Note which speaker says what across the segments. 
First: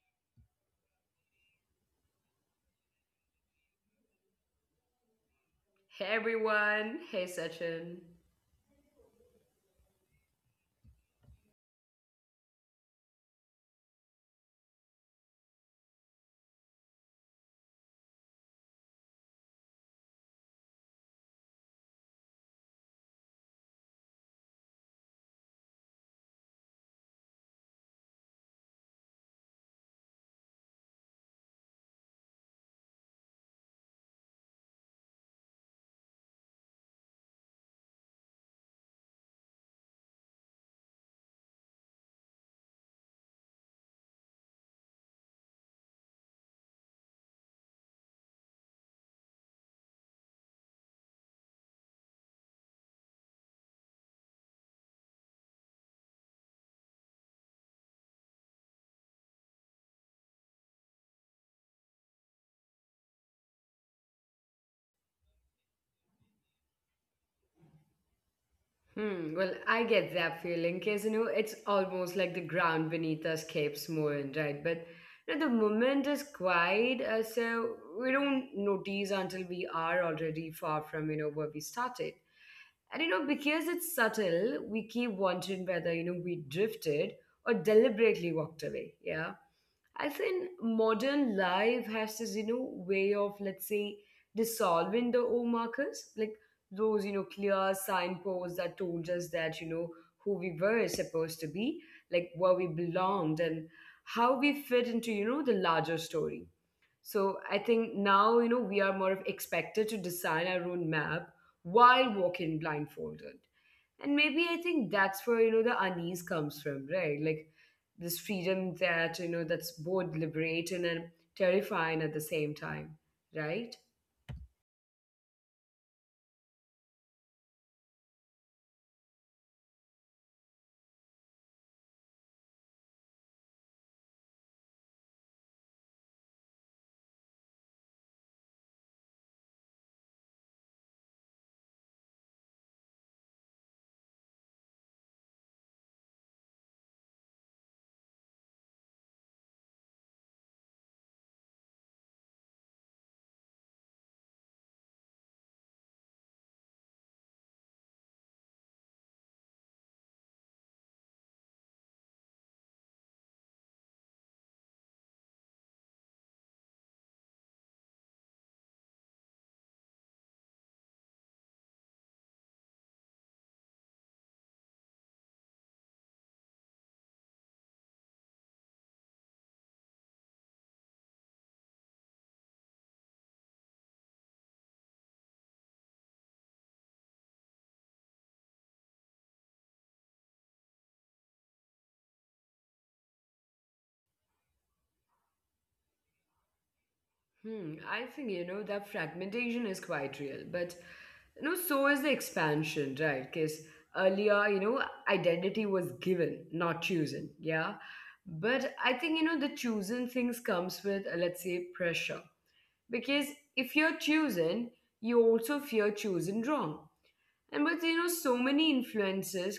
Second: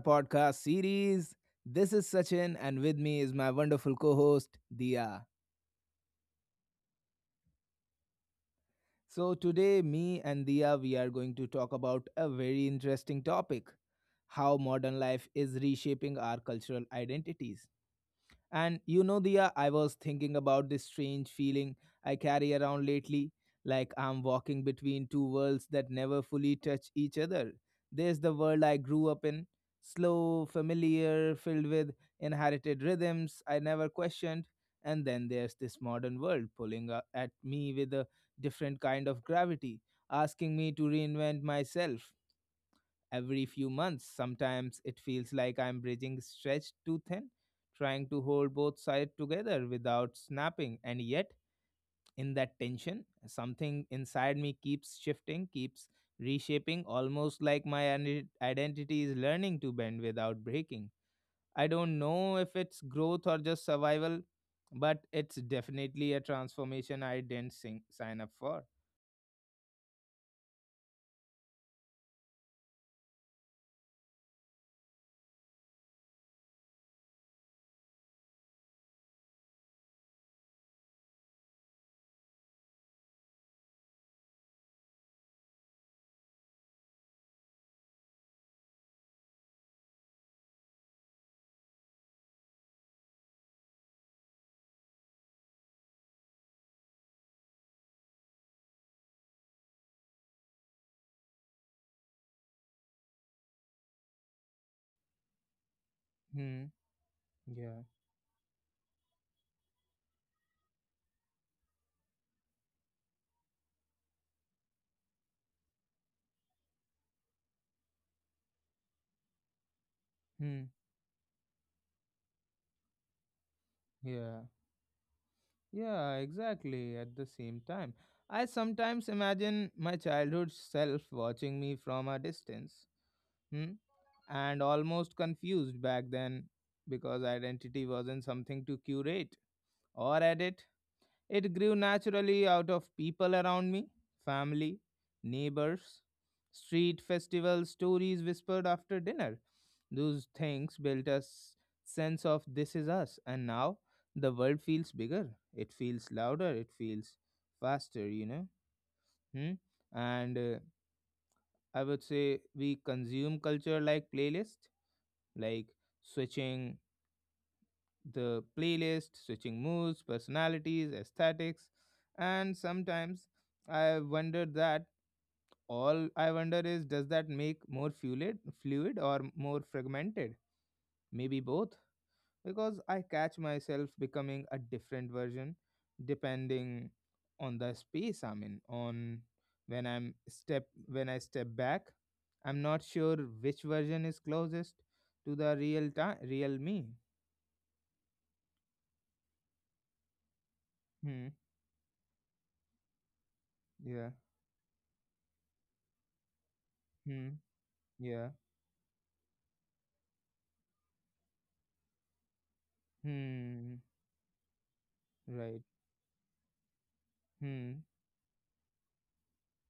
Speaker 1: podcast series. This is Sachin, and with me is my wonderful co host, Dia.
Speaker 2: Hey everyone, hey Sachin.
Speaker 1: So, today, me and Dia, we are going to talk about a very interesting topic: how modern life is reshaping our cultural identities. And you know, Dia, I was thinking about this strange feeling I carry around lately, like I'm walking between two worlds that never fully touch each other. There's the world I grew up in, slow, familiar, filled with inherited rhythms I never questioned. And then there's this modern world pulling at me with a different kind of gravity, asking me to reinvent myself every few months. Sometimes it feels like I'm bridging stretched too thin, trying to hold both sides together without snapping. And yet, in that tension, something inside me keeps shifting, keeps reshaping, almost like my identity is learning to bend without breaking. I don't know if it's growth or just survival, but it's definitely a transformation I didn't sign up for.
Speaker 2: I get that feeling because it's almost like the ground beneath us keeps moving, right? But the moment is quiet, so we don't notice until we are already far from where we started. And because it's subtle, we keep wondering whether, we drifted or deliberately walked away. Yeah. I think modern life has this, way of, let's say, dissolving the old markers, like those, clear signposts that told us that, who we were supposed to be, like where we belonged and how we fit into, the larger story.
Speaker 1: Hmm.
Speaker 2: So I
Speaker 1: Yeah.
Speaker 2: think now, we are more of expected to design our own map while walking blindfolded. And maybe I think that's where, the unease comes from, right? Like this freedom that's both
Speaker 1: Hmm.
Speaker 2: liberating and terrifying at the same time, right?
Speaker 1: Yeah. Yeah, exactly. At the same time, I sometimes imagine my childhood self watching me from a distance, hmm? and almost confused back then, because identity wasn't something to curate or edit. It grew naturally out of people around me, family, neighbors, street festivals, stories whispered after dinner. Those things built a sense of this is us, and now the world feels bigger. It feels louder. It feels faster. Hmm? And I would say we consume culture like playlist, like switching the playlist, switching moods, personalities, aesthetics, and sometimes I wonder that all I wonder is, does that make more fluid or more fragmented? Maybe both, because I catch myself becoming a different version depending on the space I'm in. On when I'm step when I step back, I'm not sure which version is closest to the real time, real me.
Speaker 2: I think that fragmentation is quite real, but
Speaker 1: Hmm.
Speaker 2: so is the expansion, right? Because
Speaker 1: Yeah.
Speaker 2: earlier, identity was given, not
Speaker 1: Hmm.
Speaker 2: chosen. Yeah,
Speaker 1: Yeah.
Speaker 2: but I think the chosen things comes with let's say pressure, because
Speaker 1: Hmm.
Speaker 2: if you're chosen, you
Speaker 1: Right.
Speaker 2: also fear chosen wrong. And
Speaker 1: Hmm.
Speaker 2: with so many influences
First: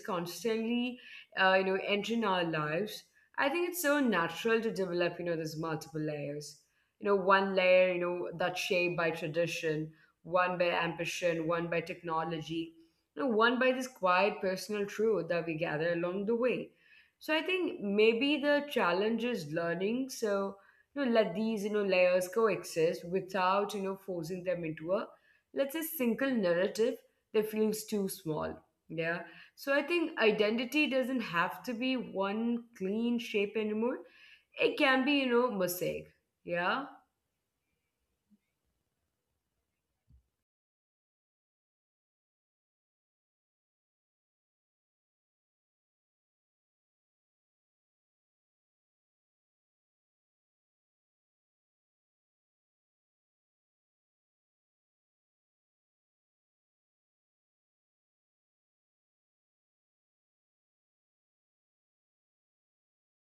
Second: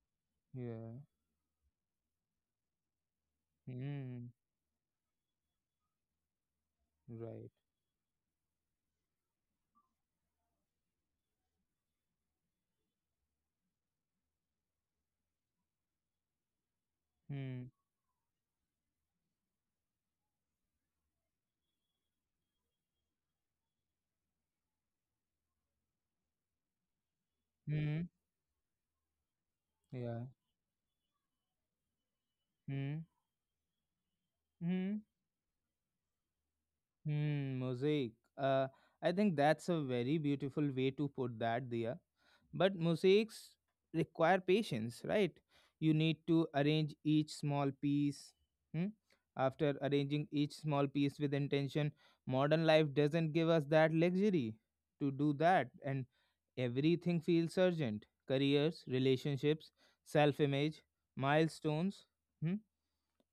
Speaker 1: Yeah.
Speaker 2: constantly entering our lives, I think it's so
Speaker 1: Hmm.
Speaker 2: natural to develop these multiple layers. You know
Speaker 1: Right.
Speaker 2: one layer that's shaped by tradition, one by ambition, one by technology, one by this quiet personal truth that we gather along the way. So I
Speaker 1: Hmm.
Speaker 2: think maybe the challenge is learning. So let these layers coexist without forcing them into a let's say single narrative that feels
Speaker 1: Hmm.
Speaker 2: too small. Yeah. So I think
Speaker 1: Yeah.
Speaker 2: identity doesn't have to be one
Speaker 1: Hmm.
Speaker 2: clean shape anymore. It
Speaker 1: Hmm.
Speaker 2: can be, mosaic. Yeah.
Speaker 1: Hmm, mosaic. Uh, I think that's a very beautiful way to put that, Dia. But mosaics require patience, right? You need to arrange each small piece. Hmm? After arranging each small piece with intention, modern life doesn't give us that luxury to do that, and everything feels urgent. Careers, relationships, self image, milestones. Hmm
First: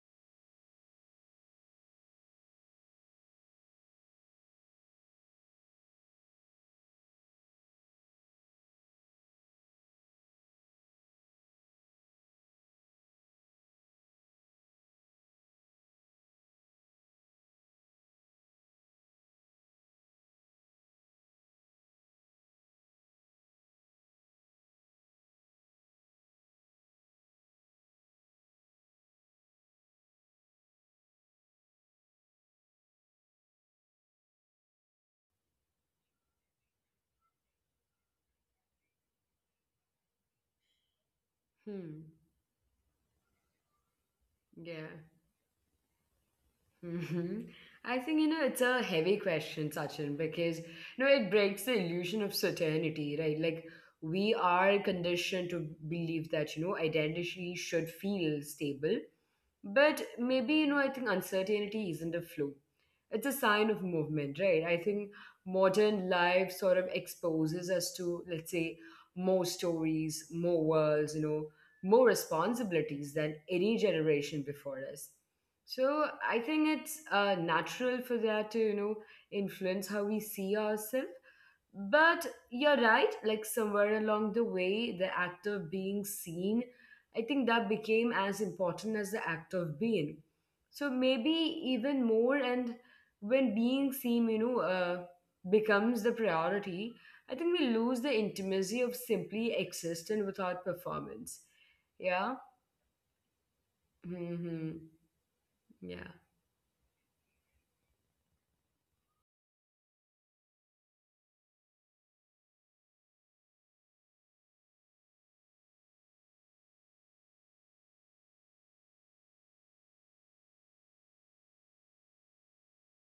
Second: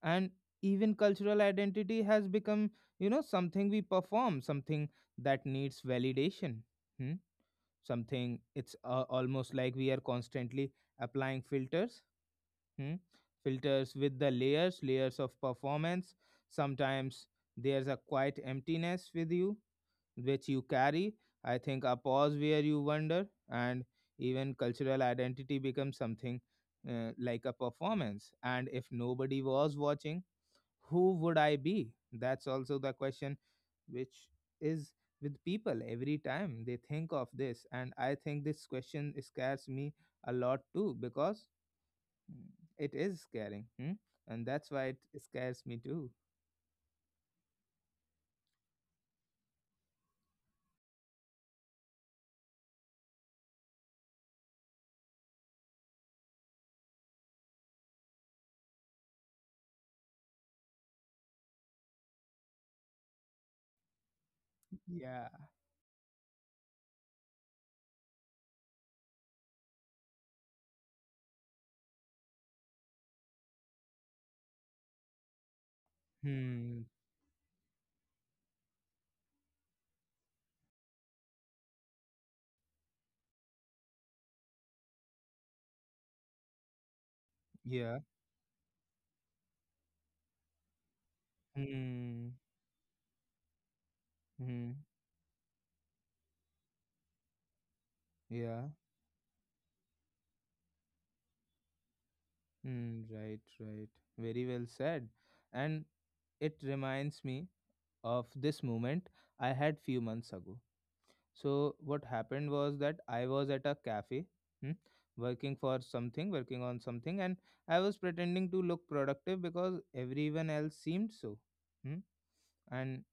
Speaker 1: and even cultural identity has become something we perform, something that needs validation. Hmm? something, it's almost like we are constantly applying filters, hmm? filters with the layers of performance. Sometimes there's a quiet emptiness with you, which you carry. I think a pause where you wonder. And even cultural identity becomes something, like a performance. And if nobody was watching, who would I be? That's also the question which is with people every time they think of this. And I think this question scares me a lot too, because
Speaker 2: Hmm.
Speaker 1: mm, it is scaring. Hmm? And that's
Speaker 2: Yeah.
Speaker 1: why it scares me too.
Speaker 2: Hmm. I think, it's a heavy question, Sachin, because, it breaks the illusion of certainty, right? Like, we are conditioned to believe that, identity should feel stable. But maybe, I think uncertainty isn't a flaw. It's a sign of movement, right? I think
Speaker 1: Yeah.
Speaker 2: modern life sort of exposes us to, let's say, more stories, more worlds, more responsibilities than any generation before us. So I think
Speaker 1: Hmm.
Speaker 2: it's natural for that to, influence how we see ourselves. But you're right, like somewhere along the way, the act of being seen, I think that
Speaker 1: Yeah.
Speaker 2: became as important as the act of being. So maybe even
Speaker 1: Hmm.
Speaker 2: more. And when being seen,
Speaker 1: Hmm.
Speaker 2: becomes the priority, I think we lose the
Speaker 1: Yeah.
Speaker 2: intimacy of simply existing without performance. Yeah.
Speaker 1: Hmm. Right. Right. Very well
Speaker 2: Hmm.
Speaker 1: said. And
Speaker 2: Yeah.
Speaker 1: it reminds me of this moment I had few months ago. So what happened was that I was at a cafe, hmm, working on something, and I was pretending to look productive because everyone else seemed so. hmm. And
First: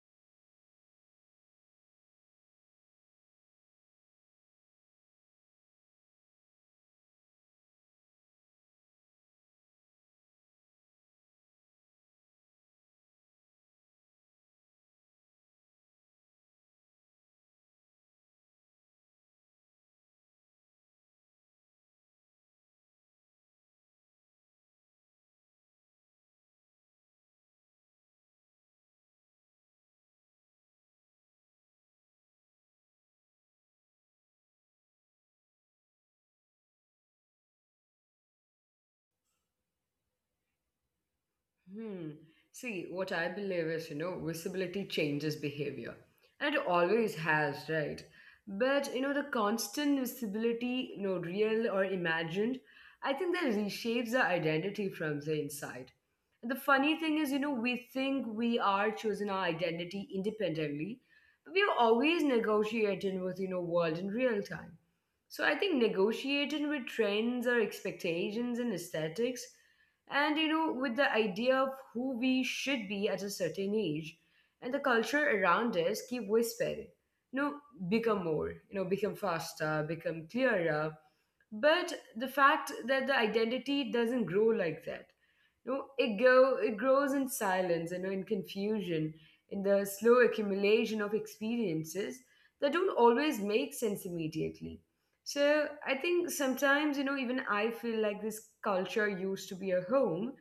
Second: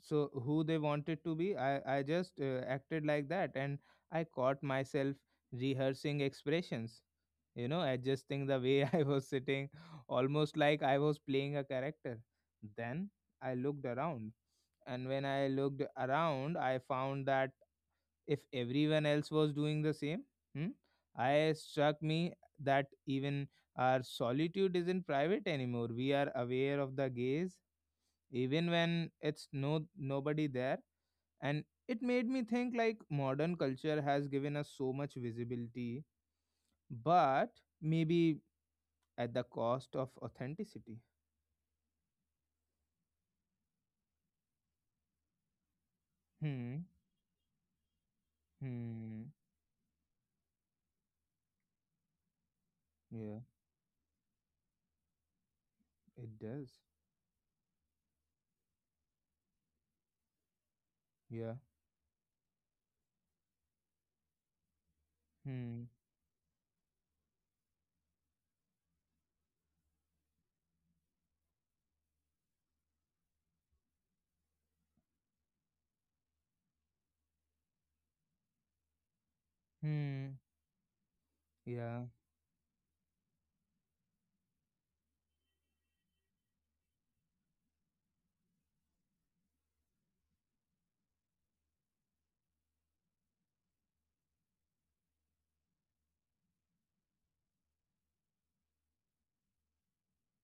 Speaker 1: so who they wanted to be, I just acted like that, and I caught myself rehearsing expressions, adjusting the way I was sitting, almost like I was playing a character. Then I looked around, and when I looked around I found that if everyone else was doing the same. Hmm? I struck me that even our solitude isn't private anymore. We are aware of the gaze, even when it's no nobody there. And it made me think, like, modern culture has given us so much visibility, but maybe at the cost of authenticity.
Speaker 2: Hmm. See, what I believe is, visibility changes behavior. And it
Speaker 1: Hmm.
Speaker 2: always has, right? But, the
Speaker 1: Hmm.
Speaker 2: constant visibility, real or imagined, I think
Speaker 1: Yeah,
Speaker 2: that reshapes the identity from the inside.
Speaker 1: it
Speaker 2: The
Speaker 1: does.
Speaker 2: funny thing is, we think we are choosing our identity independently, but
Speaker 1: Yeah.
Speaker 2: we are always negotiating with, world in real time. So I think
Speaker 1: Hmm.
Speaker 2: negotiating with trends or expectations and aesthetics, and with the idea of who we should be at a certain age, and the culture around us keep whispering, you know, become more, become faster, become
Speaker 1: Hmm.
Speaker 2: clearer, but
Speaker 1: Yeah.
Speaker 2: the fact that the identity doesn't grow like that. No, it grows in silence, in confusion, in the slow accumulation of experiences that don't always make sense immediately. So I think sometimes even I feel like this culture used to be a home.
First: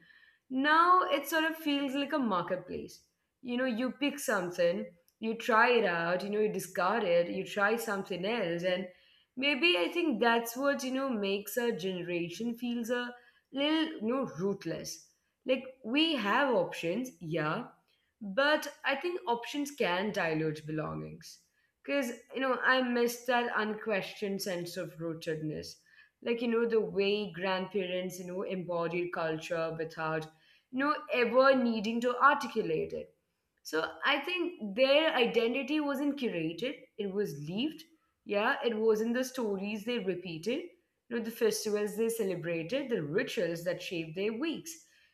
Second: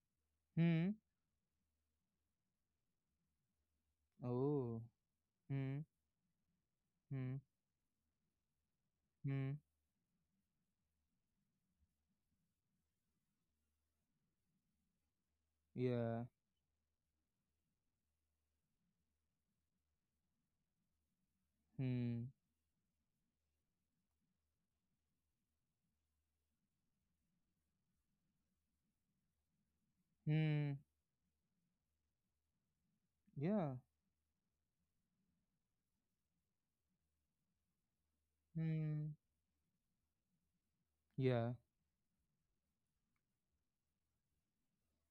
Speaker 1: Hmm.
Speaker 2: Now it sort of feels like a marketplace. You pick
Speaker 1: Oh.
Speaker 2: something, you try
Speaker 1: Hmm.
Speaker 2: it out, you discard it,
Speaker 1: Hmm.
Speaker 2: you try something else. And
Speaker 1: Hmm.
Speaker 2: maybe I think that's what makes our generation feels a little rootless. Like we
Speaker 1: Yeah.
Speaker 2: have options, yeah, but I think options can dilute belongings. Cause
Speaker 1: Hmm.
Speaker 2: I miss that unquestioned sense of rootedness. Like the way grandparents embodied culture without
Speaker 1: Hmm.
Speaker 2: ever needing to articulate it.
Speaker 1: Yeah.
Speaker 2: So I think their identity wasn't curated; it was lived. Yeah, it was in
Speaker 1: Hmm.
Speaker 2: the stories they repeated, the
Speaker 1: Yeah.
Speaker 2: festivals they celebrated, the rituals that shaped their weeks.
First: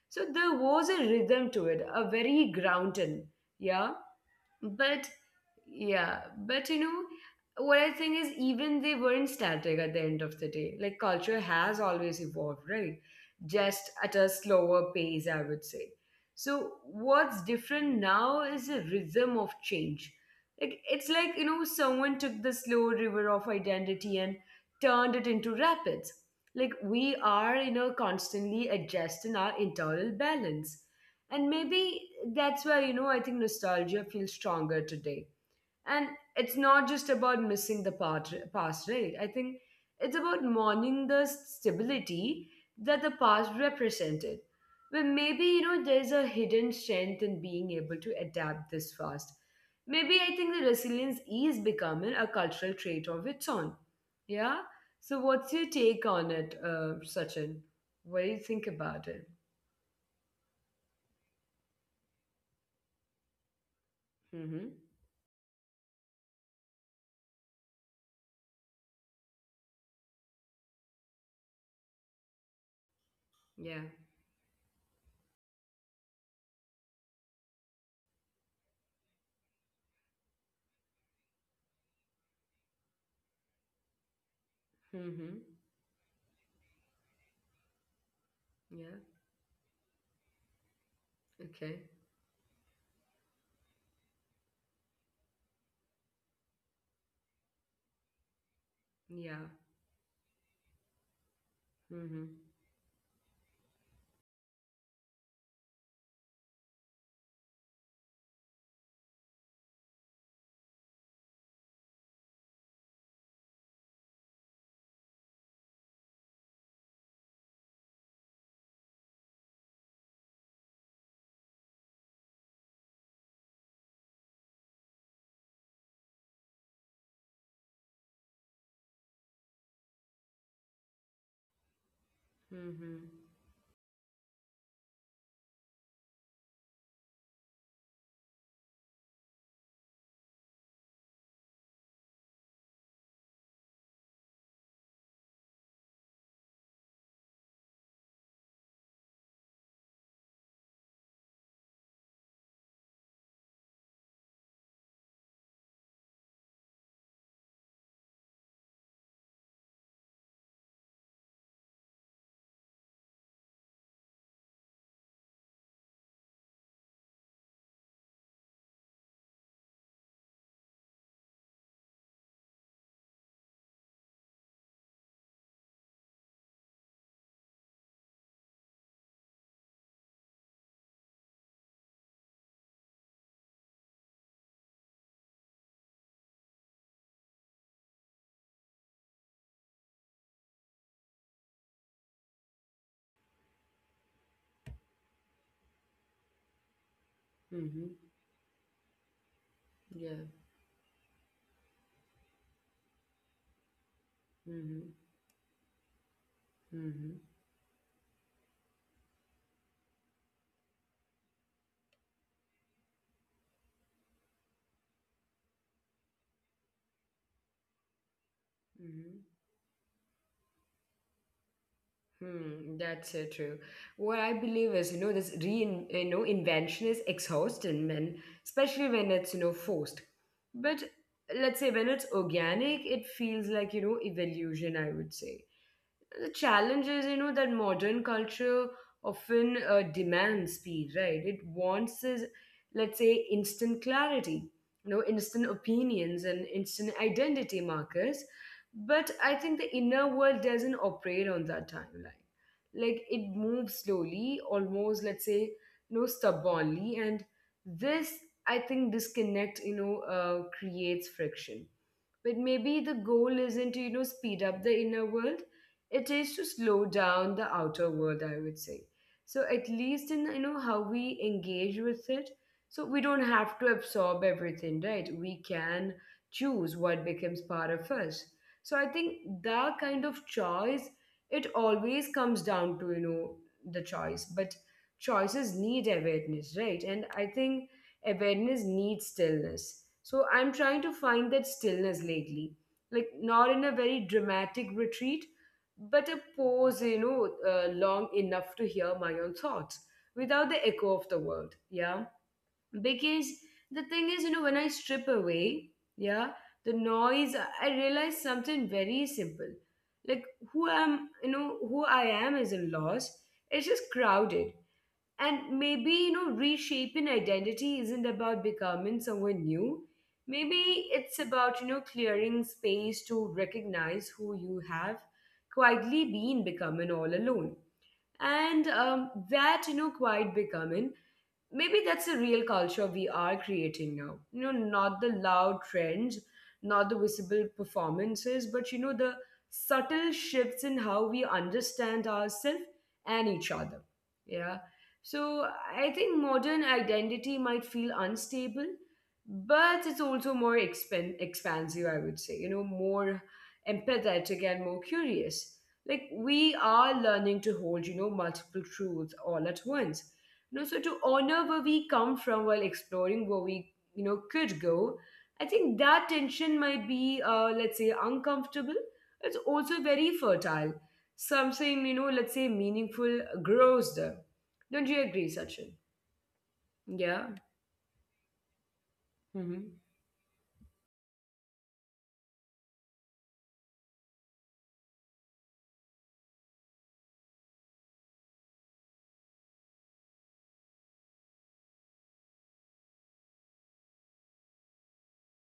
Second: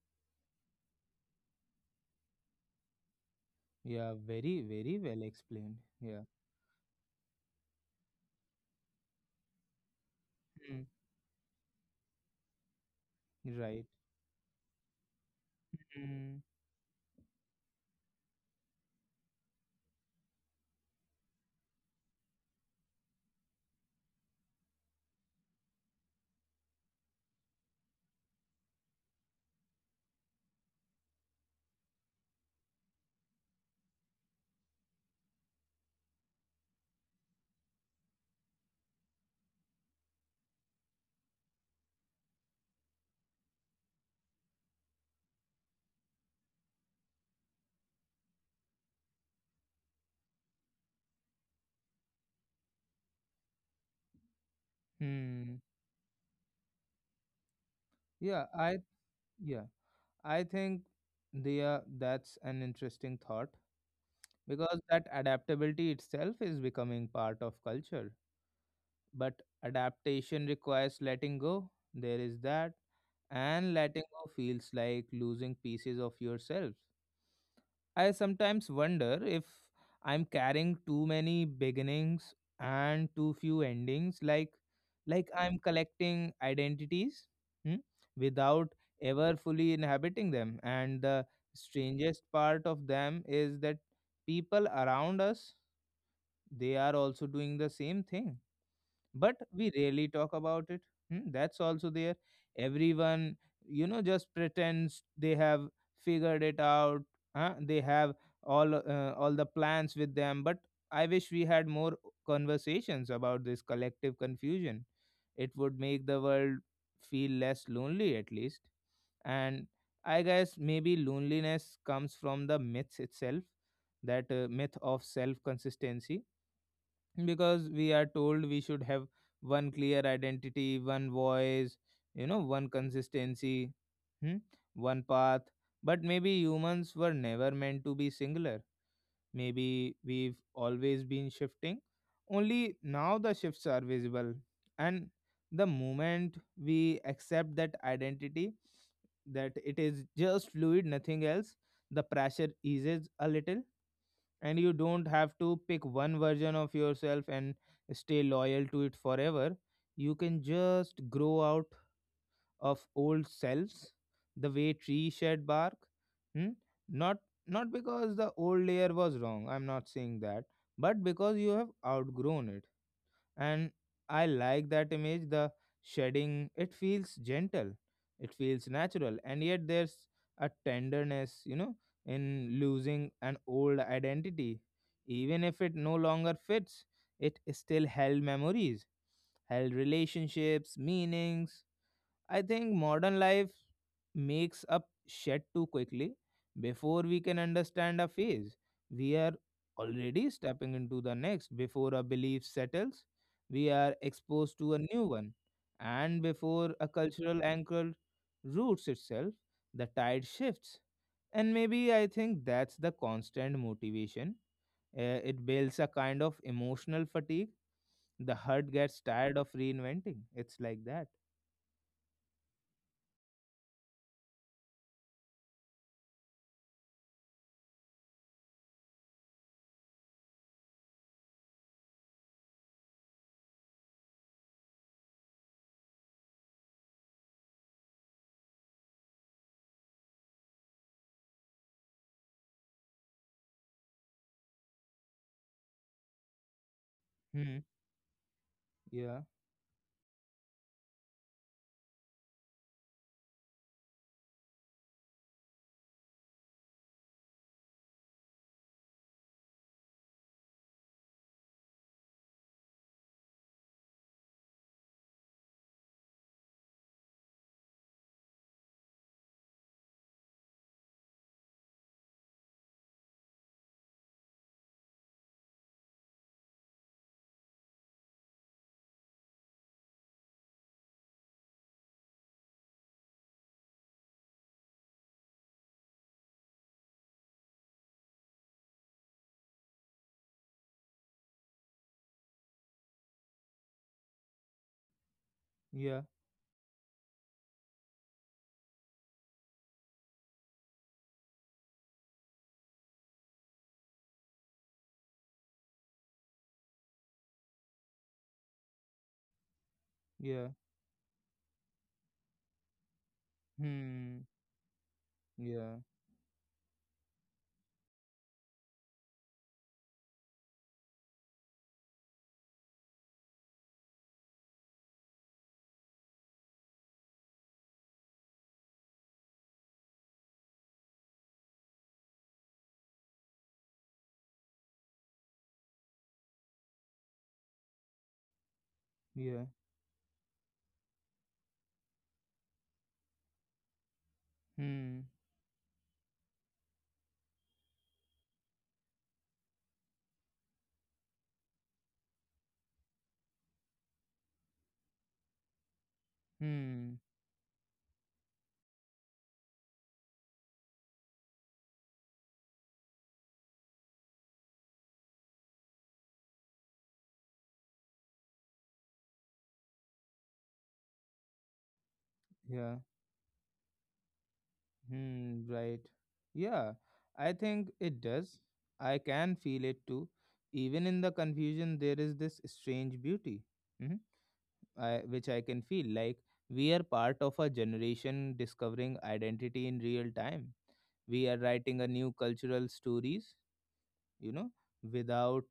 Speaker 2: So there was a rhythm to it, a very grounded, yeah.
Speaker 1: Yeah. Very, very
Speaker 2: But
Speaker 1: well explained.
Speaker 2: yeah,
Speaker 1: Yeah.
Speaker 2: but what I think is even they weren't static at the end of the day.
Speaker 1: Hmm.
Speaker 2: Like culture has always evolved, right?
Speaker 1: Right.
Speaker 2: Just at a slower pace, I would say.
Speaker 1: Hmm.
Speaker 2: So what's different now is the rhythm of change. Like it's like, someone took the slow river of identity and turned it into rapids. Like we are, constantly adjusting our internal balance. And maybe that's why, I think nostalgia feels stronger today and it's not just about missing the past, right? I think it's about mourning the stability that the past represented. Well, maybe, there's a hidden strength in being able to adapt this fast. Maybe I think the resilience is becoming a cultural trait of its own. Yeah? So, what's
Speaker 1: Hmm.
Speaker 2: your take on it, Sachin? What do you
Speaker 1: Yeah.
Speaker 2: think
Speaker 1: I.
Speaker 2: about it?
Speaker 1: Yeah. I think, Dia, that's an interesting thought,
Speaker 2: Mm-hmm.
Speaker 1: because that adaptability itself is becoming part of culture. But adaptation requires letting go. There is that, and
Speaker 2: Yeah.
Speaker 1: letting go feels like losing pieces of yourself. I sometimes wonder if I'm carrying too many beginnings and too few endings, like
Speaker 2: Mm-hmm.
Speaker 1: I'm collecting identities, hmm, without
Speaker 2: Yeah.
Speaker 1: ever fully inhabiting them. And the
Speaker 2: Okay.
Speaker 1: strangest part of them is that people around us, they are also doing the same thing, but
Speaker 2: Yeah.
Speaker 1: we rarely talk about it. Hmm, that's also there.
Speaker 2: Mm-hmm.
Speaker 1: Everyone just pretends they have figured it out. Huh? they have all the plans with them. But I wish we had more conversations about this collective confusion. It would make the world feel less lonely, at least. And I guess, maybe loneliness comes from the myth itself, that myth of self consistency, because we are told we should have one clear identity, one voice, one
Speaker 2: Mm-hmm.
Speaker 1: consistency, hmm? one path. But maybe humans were never meant to be singular. Maybe we've always been shifting, only now the shifts are visible. And the moment we accept that identity, that it is just fluid, nothing else, the pressure eases a little. And you don't have to pick one version of yourself and stay loyal to it forever. You can just grow out of old selves the way tree shed bark. Hmm? Not not because the old layer was wrong, I'm not saying that, but because you have outgrown it. And I like that image, the shedding. It feels gentle, it feels natural. And yet there's a tenderness, in losing an old identity, even if it no longer fits. It still held memories, held relationships, meanings. I think modern life makes up shed too quickly, before we can
Speaker 2: Mm-hmm.
Speaker 1: understand a phase. We are
Speaker 2: Yeah.
Speaker 1: already stepping into the next before a belief settles. We are
Speaker 2: Mm-hmm.
Speaker 1: exposed to a new one. And
Speaker 2: Mm-hmm.
Speaker 1: before a cultural anchor roots itself, the tide shifts. And maybe I think that's the constant motivation. It builds a kind of emotional fatigue. The heart
Speaker 2: Mm-hmm.
Speaker 1: gets tired of reinventing. It's like that.
Speaker 2: That's so true. What I believe is, this invention is exhausting, and especially when it's, forced. But let's say when it's organic, it feels like, evolution, I would say. The challenge is, that modern culture often demands speed, right? It wants this, let's say, instant clarity, instant opinions and instant identity
Speaker 1: Hmm.
Speaker 2: markers. But I
Speaker 1: Yeah.
Speaker 2: think the inner world doesn't operate on that timeline. Like it moves slowly, almost, let's say, stubbornly. And this, I think, disconnect, creates friction. But maybe the goal isn't to speed up the inner world. It is to slow down the outer world, I would say, so at least in how we engage with it. So we don't have to absorb everything, right? We can choose what becomes part of us. So I think that kind of choice, it always comes down to the choice. But choices need awareness, right? And I think awareness needs stillness. So I'm trying to find that stillness lately, like not in a very dramatic retreat, but a
Speaker 1: Yeah.
Speaker 2: pause, long enough to hear my own thoughts without the echo of the world. Yeah. Because the thing is, when I strip away, yeah, the noise, I realize something very simple. Like
Speaker 1: Yeah.
Speaker 2: who I am is a loss. It's just
Speaker 1: Hmm.
Speaker 2: crowded. And maybe,
Speaker 1: Yeah.
Speaker 2: reshaping identity isn't about becoming someone new. Maybe it's about, clearing space to recognize who you have quietly been becoming all alone. And that, quiet becoming, maybe that's the real culture we are creating now, not the loud trends, not the visible performances, but
Speaker 1: Yeah.
Speaker 2: the subtle shifts in how we understand ourselves and each other. Yeah.
Speaker 1: Hmm.
Speaker 2: So I think modern identity might feel unstable, but it's also more expansive, I would say, more empathetic and more curious. Like we
Speaker 1: Hmm.
Speaker 2: are learning to hold multiple truths all at once, so to honor where we come from while exploring where we, could go, I think that tension might be, let's say, uncomfortable. It's also very fertile. Something, let's say,
Speaker 1: Yeah.
Speaker 2: meaningful grows there. Don't you agree,
Speaker 1: Hmm. Right.
Speaker 2: Sachin?
Speaker 1: Yeah. I
Speaker 2: Yeah.
Speaker 1: think it does. I can feel it
Speaker 2: Mm-hmm.
Speaker 1: too. Even in the confusion, there is this strange beauty, hmm which I can feel. Like we are part of a generation discovering identity in real time. We are writing a new cultural stories, you know, without,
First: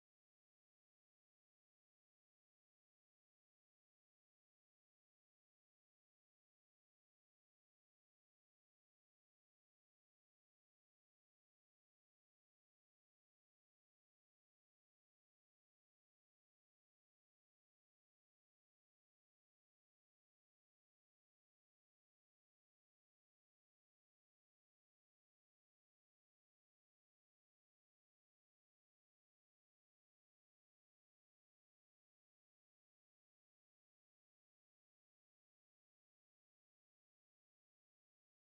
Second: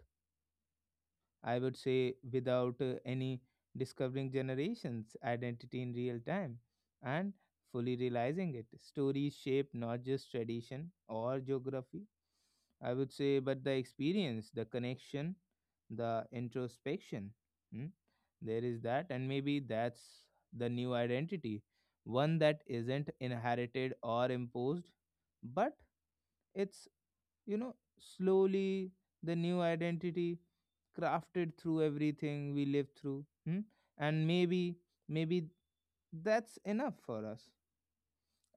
Speaker 1: I would say, without any discovering generations' identity in real time and fully realizing it. Stories shape not just tradition or geography, I would say, but the experience, the connection, the introspection. Hmm? There is that, and maybe that's the new identity, one that isn't inherited or imposed, but it's you know slowly, the new identity, crafted through everything we live through. And maybe that's enough for us.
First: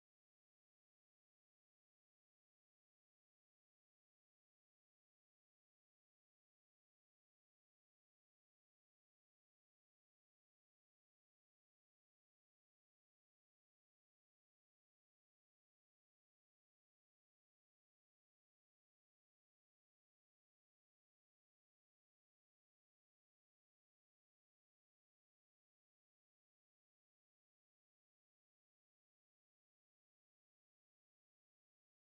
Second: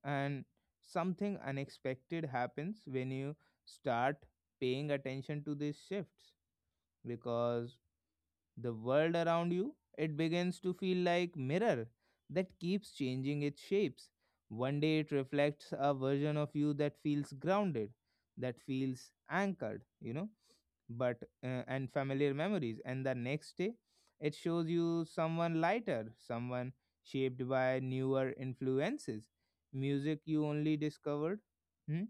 Speaker 1: And something unexpected happens when you start paying attention to these shifts, because the world around you, it begins to feel like mirror that keeps changing its shapes. One day it reflects a version of you that feels grounded, that feels anchored, but and familiar memories. And the next day it shows you someone lighter, someone shaped by newer influences, music you only discovered, hmm,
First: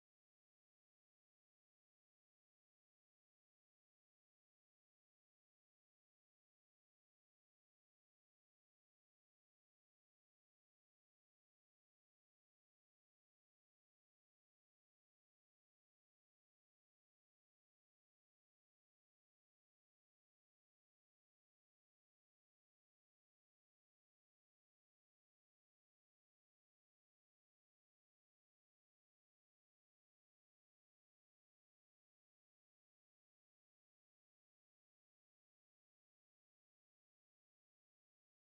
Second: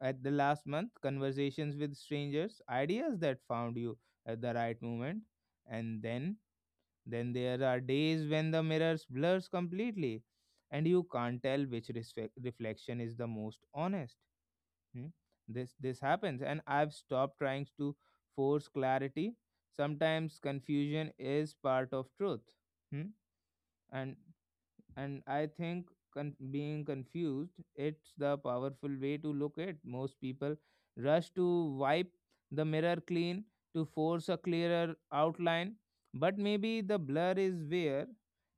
Speaker 1: at the last month, conversations with strangers, ideas that found you at the right moment. And then there are days when the mirrors blurs completely, and you can't tell which reflection is the most honest. Hmm? This happens, and I've stopped trying to force clarity. Sometimes confusion is part of truth. Hmm? and and I think being confused, it's the powerful way to look at. Most people rush to wipe the mirror clean, to force a clearer outline, but maybe the blur is where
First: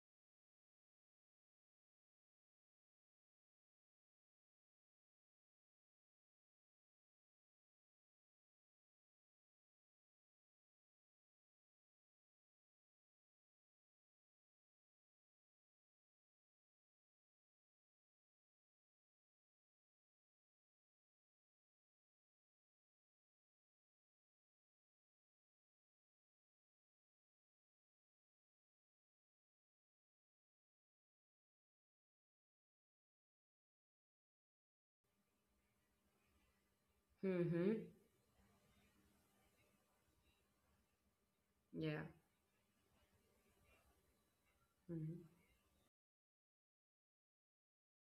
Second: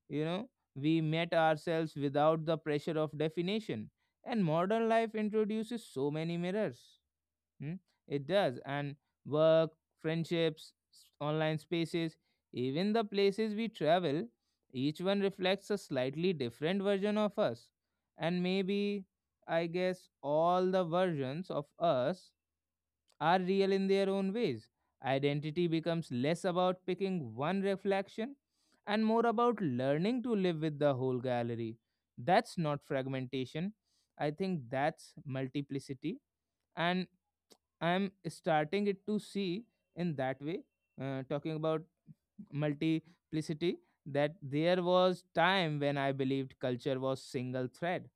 Speaker 1: you know we met ourselves without the pressure of definition. And modern life introduces so many mirrors. Hmm? It does. And work, friendships, online spaces, even the places we travel, each one reflects a slightly different version of us. And maybe, I guess, all the versions of us are real in their own ways. Identity becomes less about picking one reflection and more about learning to live with the whole gallery. That's not fragmentation. I think that's multiplicity. And
Speaker 2: Mm-hmm.
Speaker 1: I'm starting it to see in that way. Talking about
Speaker 2: Yeah.
Speaker 1: multiplicity, that there was time when I believed culture was single thread,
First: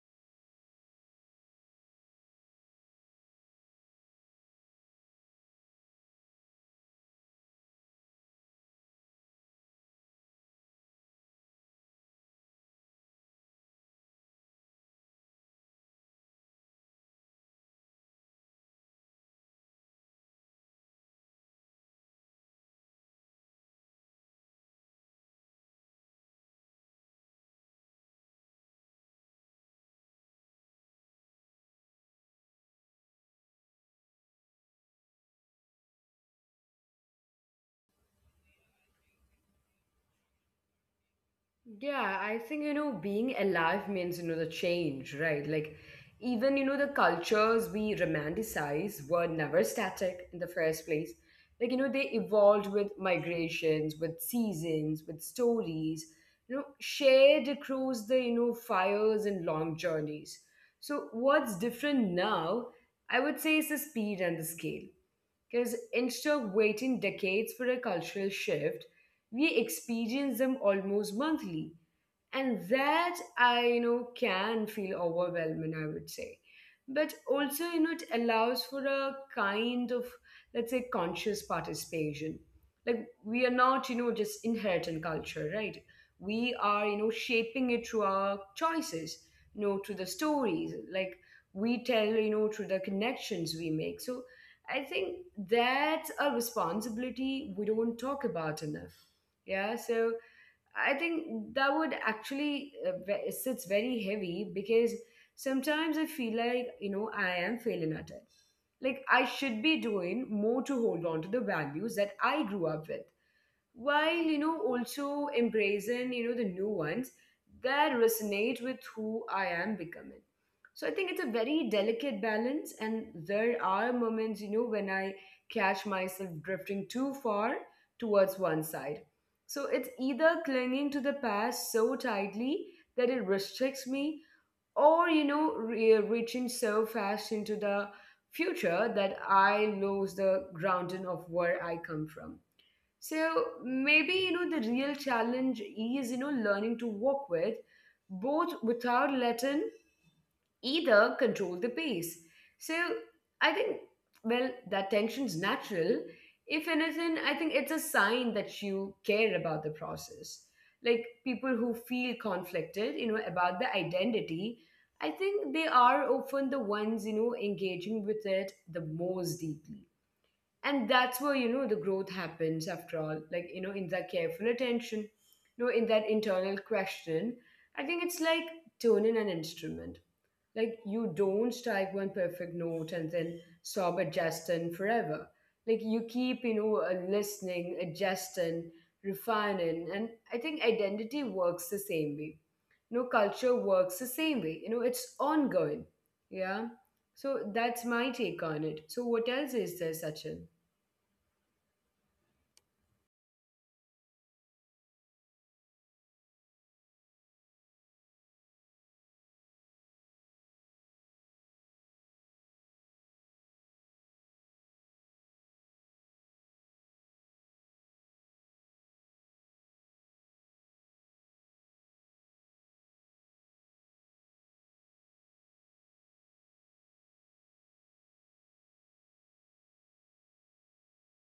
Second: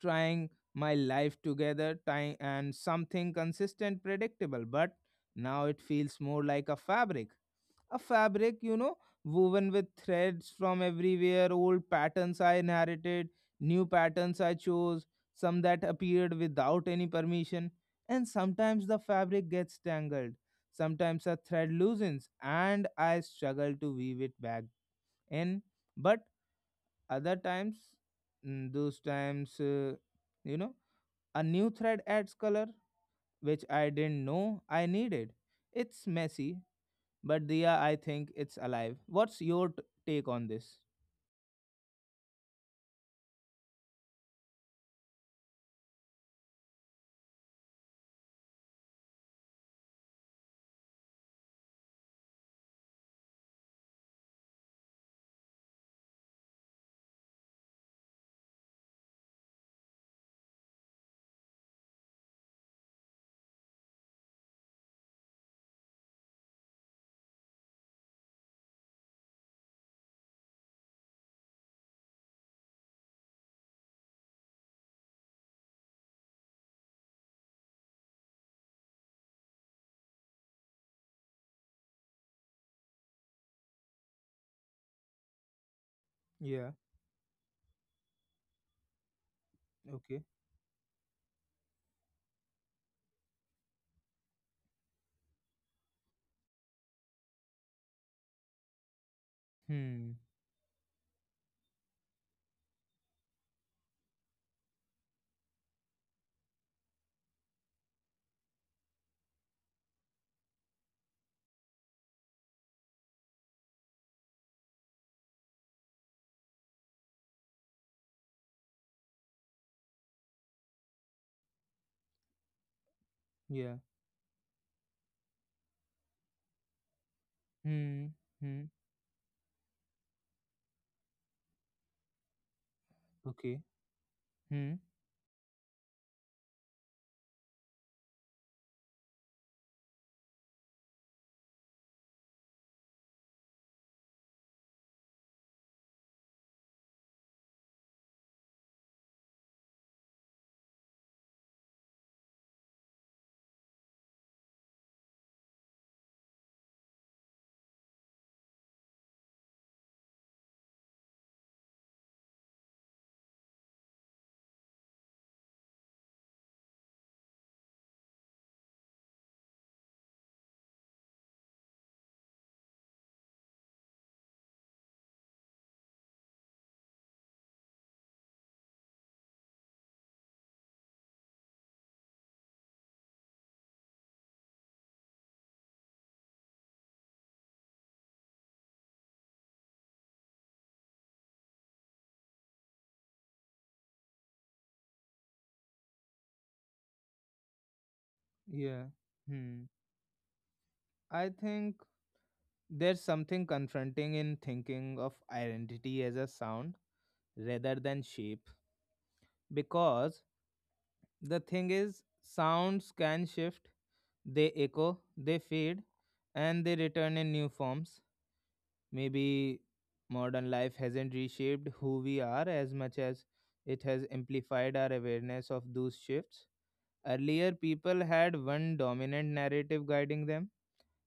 Speaker 1: trying my life together, tying and something consistent, predictable. But now it feels more like a fabric a fabric woven with threads from everywhere, old patterns I inherited, new patterns I chose, some that appeared without any permission. And sometimes the fabric gets tangled, sometimes a thread loosens and I struggle to weave it back in. But other times, those times you know a new thread adds color which I didn't know I needed. It's messy, but Dia, I think it's alive. What's your take on this?
Speaker 2: Yeah, I think, being alive means, the change, right? Like, even, the cultures we romanticize were never static in the first place. Like, they evolved with migrations, with seasons, with stories, shared across the, fires and long journeys. So, what's different now, I would say, is the speed and the scale. Because instead of waiting decades for a cultural shift, we experience them almost monthly. And that I can feel overwhelming, I would say. But also, it allows for a kind of, let's say, conscious participation. Like we are not, just inheriting culture, right?
Speaker 1: Yeah.
Speaker 2: We are, shaping it through our choices,
Speaker 1: Okay.
Speaker 2: through the stories, like we tell, through the connections we make. So I think that's a responsibility we don't talk about enough. Yeah,
Speaker 1: Hmm.
Speaker 2: so I think that would actually sits very heavy because sometimes I feel like I am failing at it. Like I should be doing more to hold on to the values that I grew up with while you know also embracing you know the new ones that resonate with who I am becoming. So I think it's a very delicate balance, and there
Speaker 1: Yeah.
Speaker 2: are moments you know when I catch myself drifting too far
Speaker 1: Hmm.
Speaker 2: towards one
Speaker 1: Hmm.
Speaker 2: side. So it's either clinging to the past so tightly that it
Speaker 1: Okay.
Speaker 2: restricts me,
Speaker 1: Hmm.
Speaker 2: or you know reaching so fast into the future that I lose the grounding of where I come from. So maybe you know the real challenge is you know learning to walk with both without letting either control the pace. So I think well that tension's natural. If anything, I think it's a sign that you care about the process. Like people who feel conflicted, you know, about the identity, I think they are often the ones, you know, engaging with it the most deeply, and that's where you know the growth happens after all, like you know in that careful attention, you know in that internal question. I think it's like tuning an instrument. Like you don't strike one perfect note and then stop adjusting forever. Like you keep you know listening, adjusting, refining. And I think identity works the same way. You know, culture works the same way. You know, it's ongoing. Yeah, so that's my take on it. So
Speaker 1: Yeah.
Speaker 2: what else is
Speaker 1: Hmm.
Speaker 2: there, Sachin?
Speaker 1: I think there's something confronting in thinking of identity as a sound rather than shape, because the thing is, sounds can shift, they echo, they fade, and they return in new forms. Maybe modern life hasn't reshaped who we are as much as it has amplified our awareness of those shifts. Earlier, people had one dominant narrative guiding them.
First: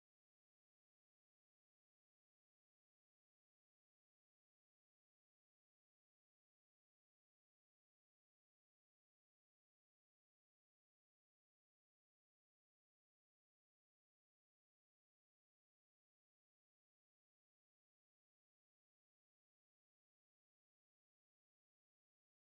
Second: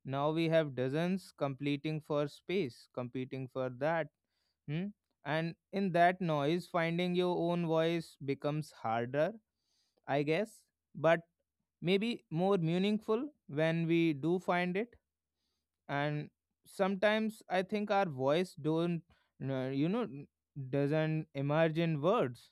Speaker 1: Now we have dozens competing for space, competing for that. Hmm? And in that noise, finding your own voice becomes harder, I guess, but maybe more meaningful when we do find it. And sometimes I think our voice don't, uh, you know doesn't emerge in words,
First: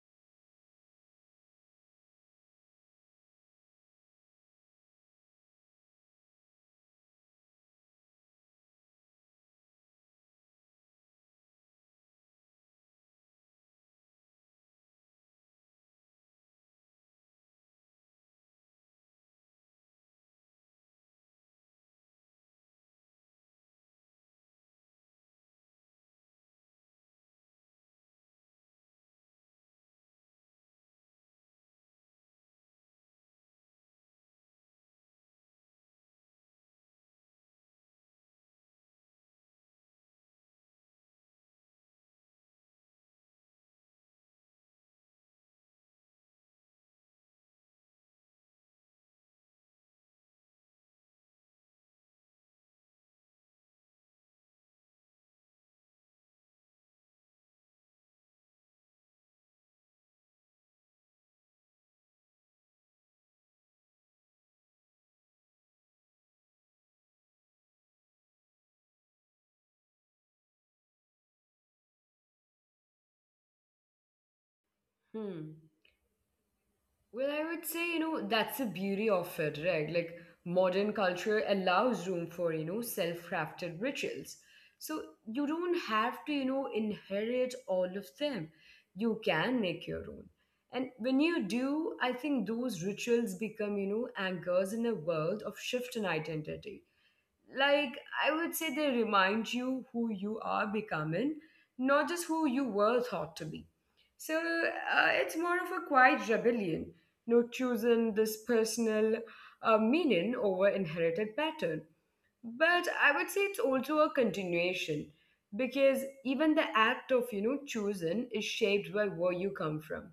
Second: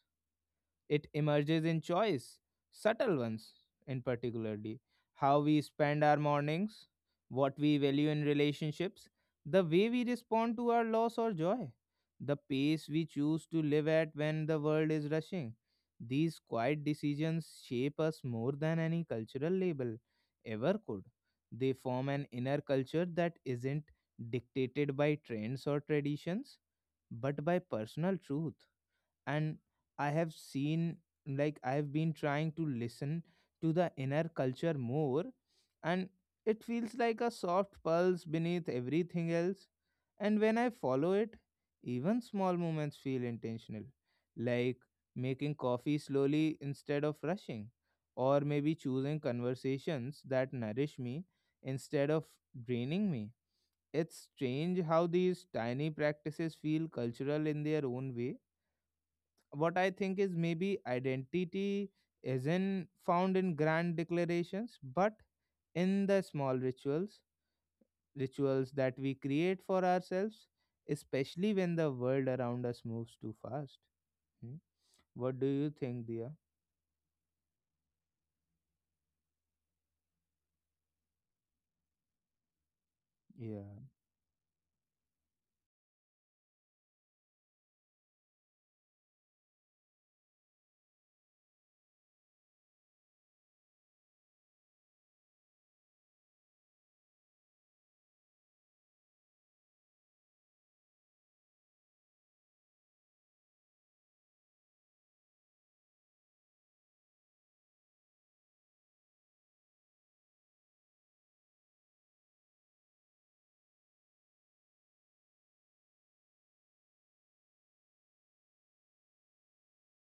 Speaker 1: it emerges in choice, subtle ones. In particularly, how we spend our mornings, what we value in relationships, the way we respond to our loss or joy, the pace we choose to live at when the world is rushing. These quiet decisions shape us more than any cultural label ever could. They form an inner culture that isn't dictated by trends or traditions, but by personal truth. And I have seen, like, I have been trying to listen to the inner culture more, and it feels like a soft pulse beneath everything else. And when I follow it, even small moments feel intentional, like making coffee slowly instead of rushing, or maybe choosing conversations that nourish me instead of draining me. It's strange how these tiny practices feel cultural in their own way. What I think is, maybe identity isn't found in grand declarations, but in the small rituals, rituals that we create for ourselves, especially when the world around us moves too fast. Hmm? What do
Speaker 2: Hmm.
Speaker 1: you think, dear?
Speaker 2: Well, I would say, you know, that's the beauty of it, right? Like modern culture allows room for, you know, self-crafted
Speaker 1: Yeah,
Speaker 2: rituals. So you don't have to, you know, inherit all of them. You can make your own. And when you do, I think those rituals become, you know, anchors in a world of shift in identity. Like I would say they remind you who you are becoming, not just who you were thought to be. So it's more of a quiet rebellion, you know, choosing this personal meaning over inherited pattern. But I would say it's also a continuation, because even the act of you know choosing is shaped by where you come from.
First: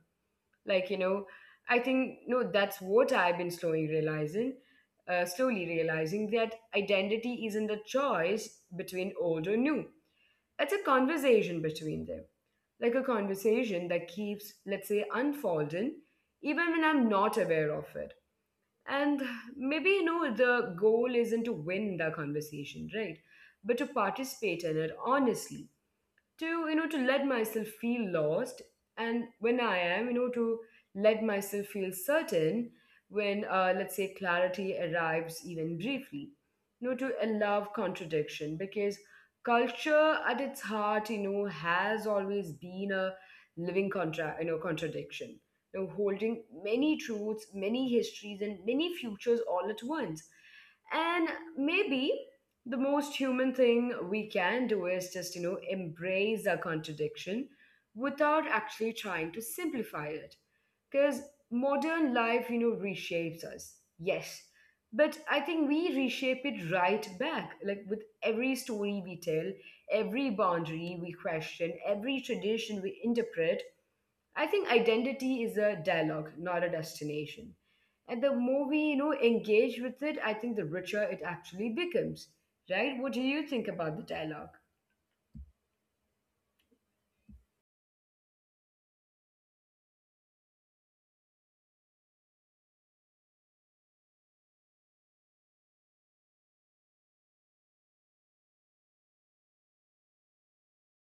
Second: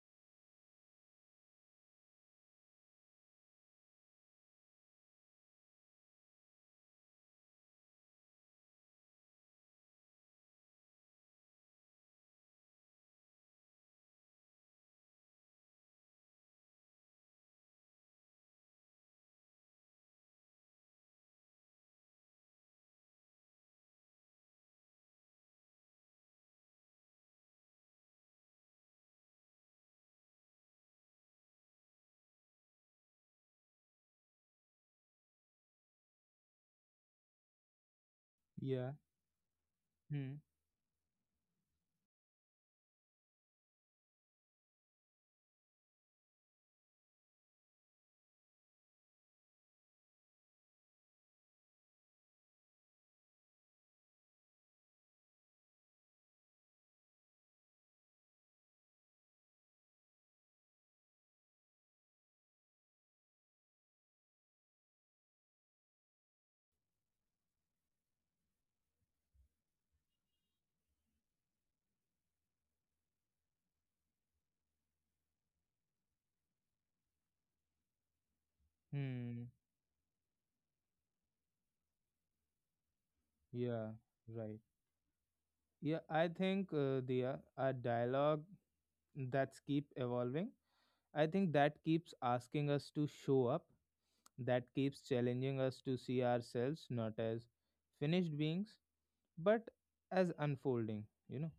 Speaker 2: Like you know I think no that's what I've been slowly realizing, slowly realizing that identity isn't a choice between old or new. It's a conversation between them, like a conversation that keeps let's say unfolding even when I'm not aware of it. And maybe you know the goal isn't to win the conversation, right? But to participate in it honestly, to you know to let myself feel lost, and when I am you know to let myself feel certain, when let's say clarity arrives even briefly, you know to allow contradiction,
Speaker 1: yeah,
Speaker 2: because culture
Speaker 1: Hmm.
Speaker 2: at its heart you know has always been a living contra you know contradiction, you know, holding many truths, many histories, and many futures all at once. And maybe the most human thing we can do is just you know embrace our contradiction without actually trying to simplify it. Because modern life you know reshapes us, yes, but I think we reshape it right back, like with every story we tell, every boundary we question, every tradition we interpret. I think identity is a dialogue, not a destination. And the more we,
Speaker 1: Hmm.
Speaker 2: you know, engage with it, I think the richer it actually becomes, right? What do
Speaker 1: Yeah,
Speaker 2: you think about
Speaker 1: right.
Speaker 2: the dialogue?
Speaker 1: Yeah, I think, dear, a dialogue that's keep evolving, I think that keeps asking us to show up, that keeps challenging us to see ourselves not as finished beings, but as unfolding, you know.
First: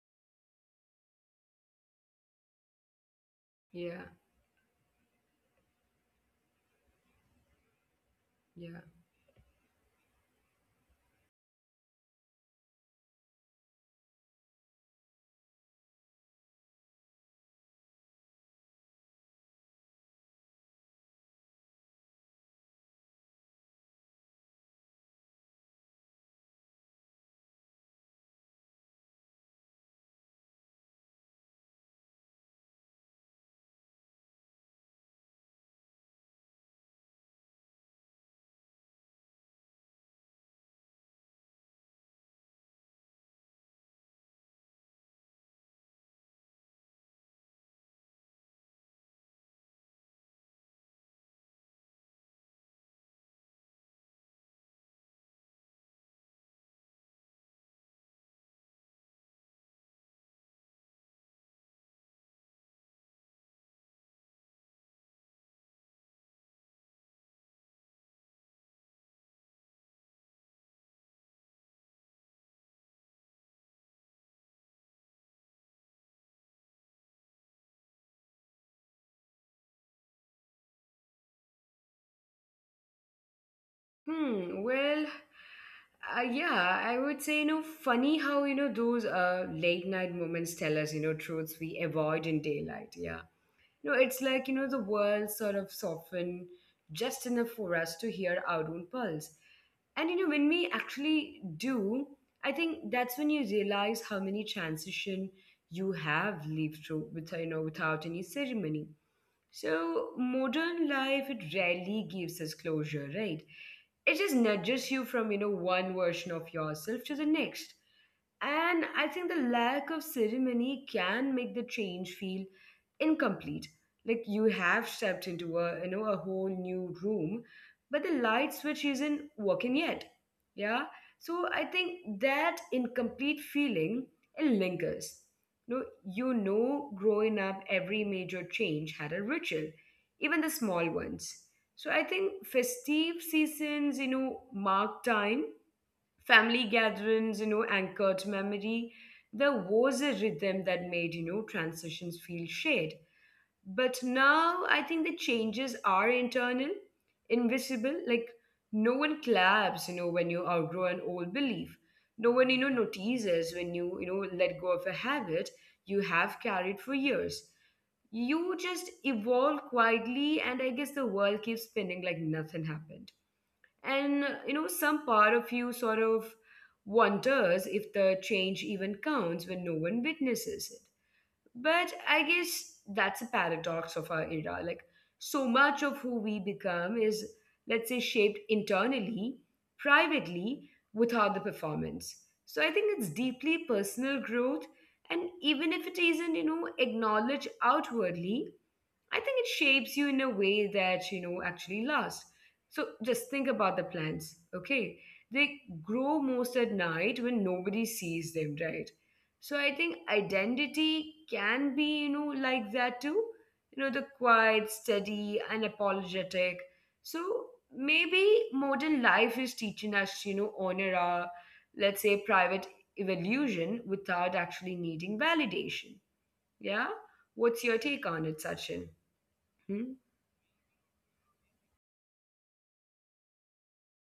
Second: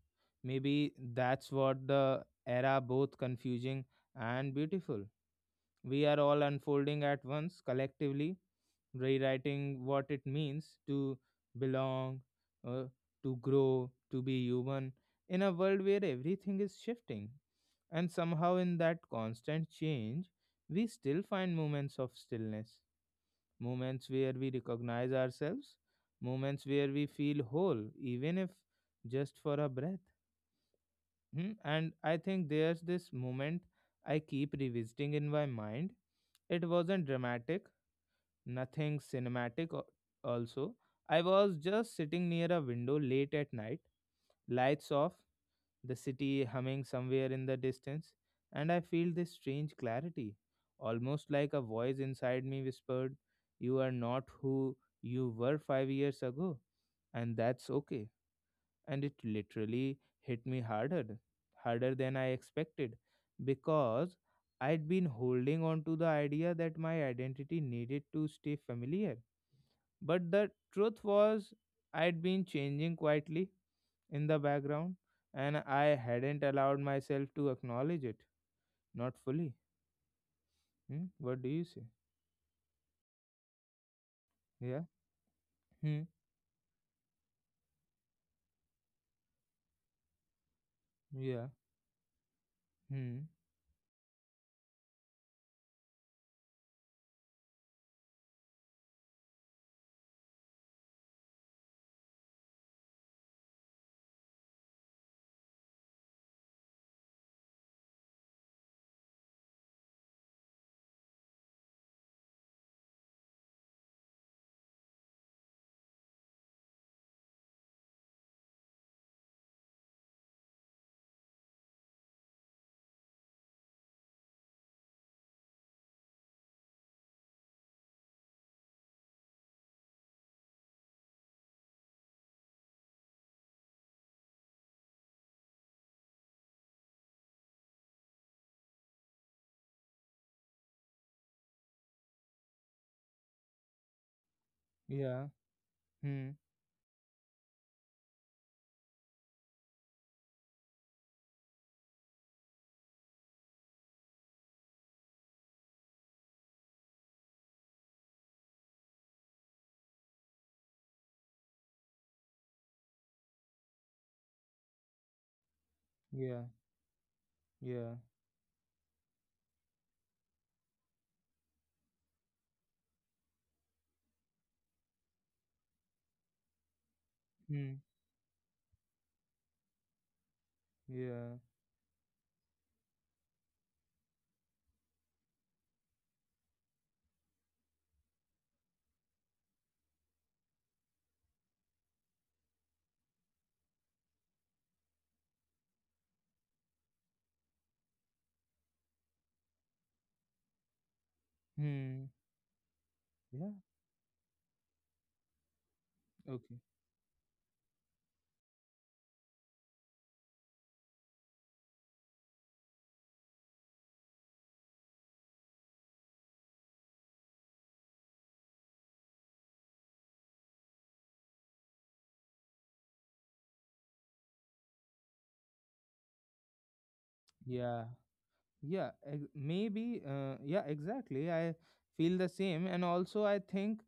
Speaker 1: Maybe that's what the era both confusing
Speaker 2: Yeah,
Speaker 1: and beautiful. We are all unfolding at once, collectively,
Speaker 2: yeah.
Speaker 1: rewriting what it means to belong, uh, to grow, to be human in a world where everything is shifting. And somehow, in that constant change, we still find moments of stillness, moments where we recognize ourselves, moments where we feel whole, even if just for a breath. Hmm, and I think there's this moment I keep revisiting in my mind. It wasn't dramatic, nothing cinematic, also. I was just sitting near a window late at night, lights off, the city humming somewhere in the distance, and I feel this strange clarity, almost like a voice inside me whispered, "You are not who you were 5 years ago, and that's okay." And it literally hit me harder, harder than I expected, because I'd been holding on to the idea that my identity needed to stay familiar. But the truth was, I'd been changing quietly in the background, and I hadn't allowed myself to acknowledge it, not fully. Hmm? What do you say?
Speaker 2: Hmm. Well,
Speaker 1: Yeah. Hmm.
Speaker 2: yeah, I would say, you know, funny how, you know, those late night moments tell us, you know, truths
Speaker 1: Yeah.
Speaker 2: we avoid in daylight. Yeah.
Speaker 1: Hmm.
Speaker 2: No, it's like, you know, the world sort of softened just enough for us to hear our own pulse. And, you know, when we actually do, I think that's when you realize how many transition you have lived through with, you know, without any ceremony. So modern life, it rarely gives us closure, right? It just nudges you from, you know, one version of yourself to the next. And I think the lack of ceremony can make the change feel incomplete. Like you have stepped into a you know a whole new room, but the light switch isn't working yet. Yeah. So I think that incomplete feeling, it lingers. No, you know, growing up, every major change had a ritual, even the small ones. So I think festive seasons, you know, mark
Speaker 1: Yeah.
Speaker 2: time,
Speaker 1: Hmm.
Speaker 2: family gatherings, you know, anchored memory. There was a rhythm that made, you know, transitions feel shared. But now I think the changes are internal, invisible. Like no one claps, you know, when you outgrow an old belief. No one, you know, notices when you know, let go of a habit you have
Speaker 1: Yeah.
Speaker 2: carried for years.
Speaker 1: Yeah.
Speaker 2: You just evolve quietly, and I guess the world keeps spinning like nothing happened. And, you know, some part of you sort of wonders if
Speaker 1: Hmm.
Speaker 2: the change even counts when no one witnesses it.
Speaker 1: Yeah.
Speaker 2: But I guess that's a paradox of our era. Like, so much of who we become is, let's say, shaped internally, privately, without the performance. So I think it's deeply personal growth. And even if it isn't, you know, acknowledged outwardly, I think it shapes you in a way that, you know, actually
Speaker 1: Hmm.
Speaker 2: lasts. So just think
Speaker 1: Yeah.
Speaker 2: about the plants, okay? They grow most at
Speaker 1: Okay.
Speaker 2: night when nobody sees them, right? So I think identity can be, you know, like that too. You know, the quiet, steady, unapologetic. So maybe modern life is teaching us to, you know, honor our, let's say, private evolution without actually needing validation. Yeah? What's your
Speaker 1: Yeah.
Speaker 2: take on it, Sachin?
Speaker 1: Yeah. Maybe. Yeah. Exactly. I feel the same, and also I think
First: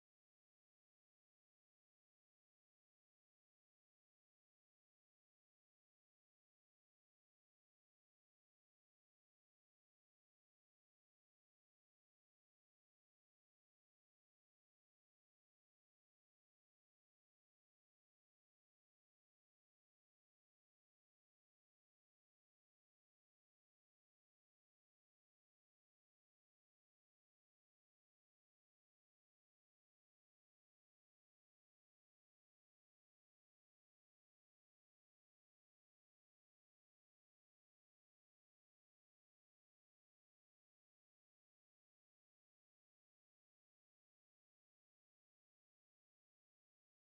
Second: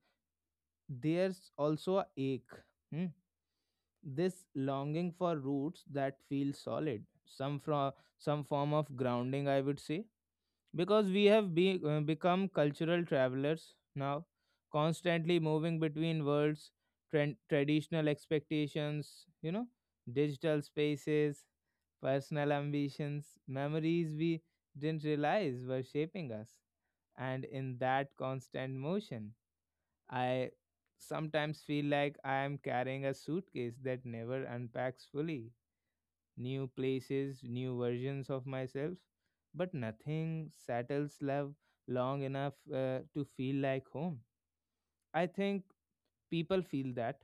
Speaker 1: there's also a ache. Hmm? This longing for roots that feel solid, some from some form of grounding, I would say, because we have become cultural travelers now, constantly moving between worlds, trend, traditional expectations, you know, digital spaces, personal ambitions, memories we didn't realize were shaping us. And in that constant motion, I sometimes feel like I am carrying a suitcase that never unpacks fully, new places, new versions of myself, but nothing settles love long enough to feel like home. I think people feel that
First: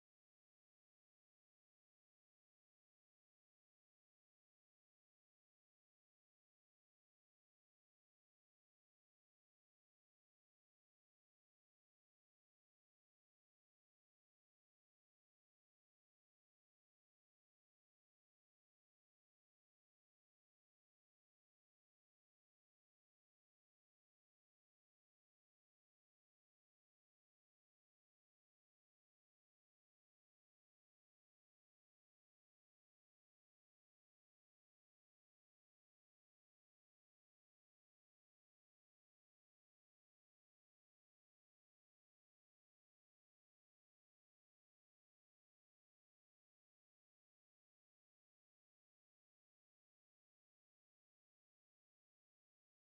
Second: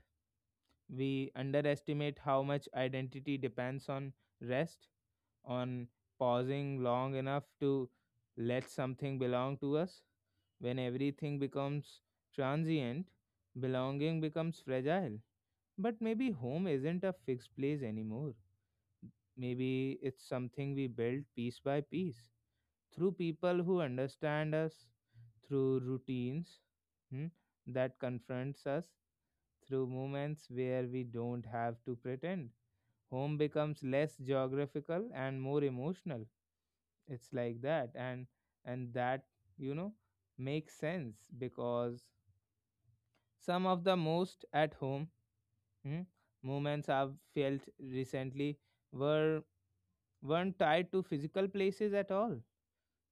Speaker 1: we underestimate how much identity depends on rest, on pausing long enough to let something belong to us. When everything becomes transient, belonging becomes fragile. But maybe home isn't a fixed place anymore. Maybe it's something we build piece by piece, through people who understand us, through routines, hmm, that confronts us, through moments where we don't have to pretend. Home becomes less geographical and more emotional. It's like that, and that you know, makes sense because some of the most at home, hmm, moments I've felt recently were weren't tied to physical places at all.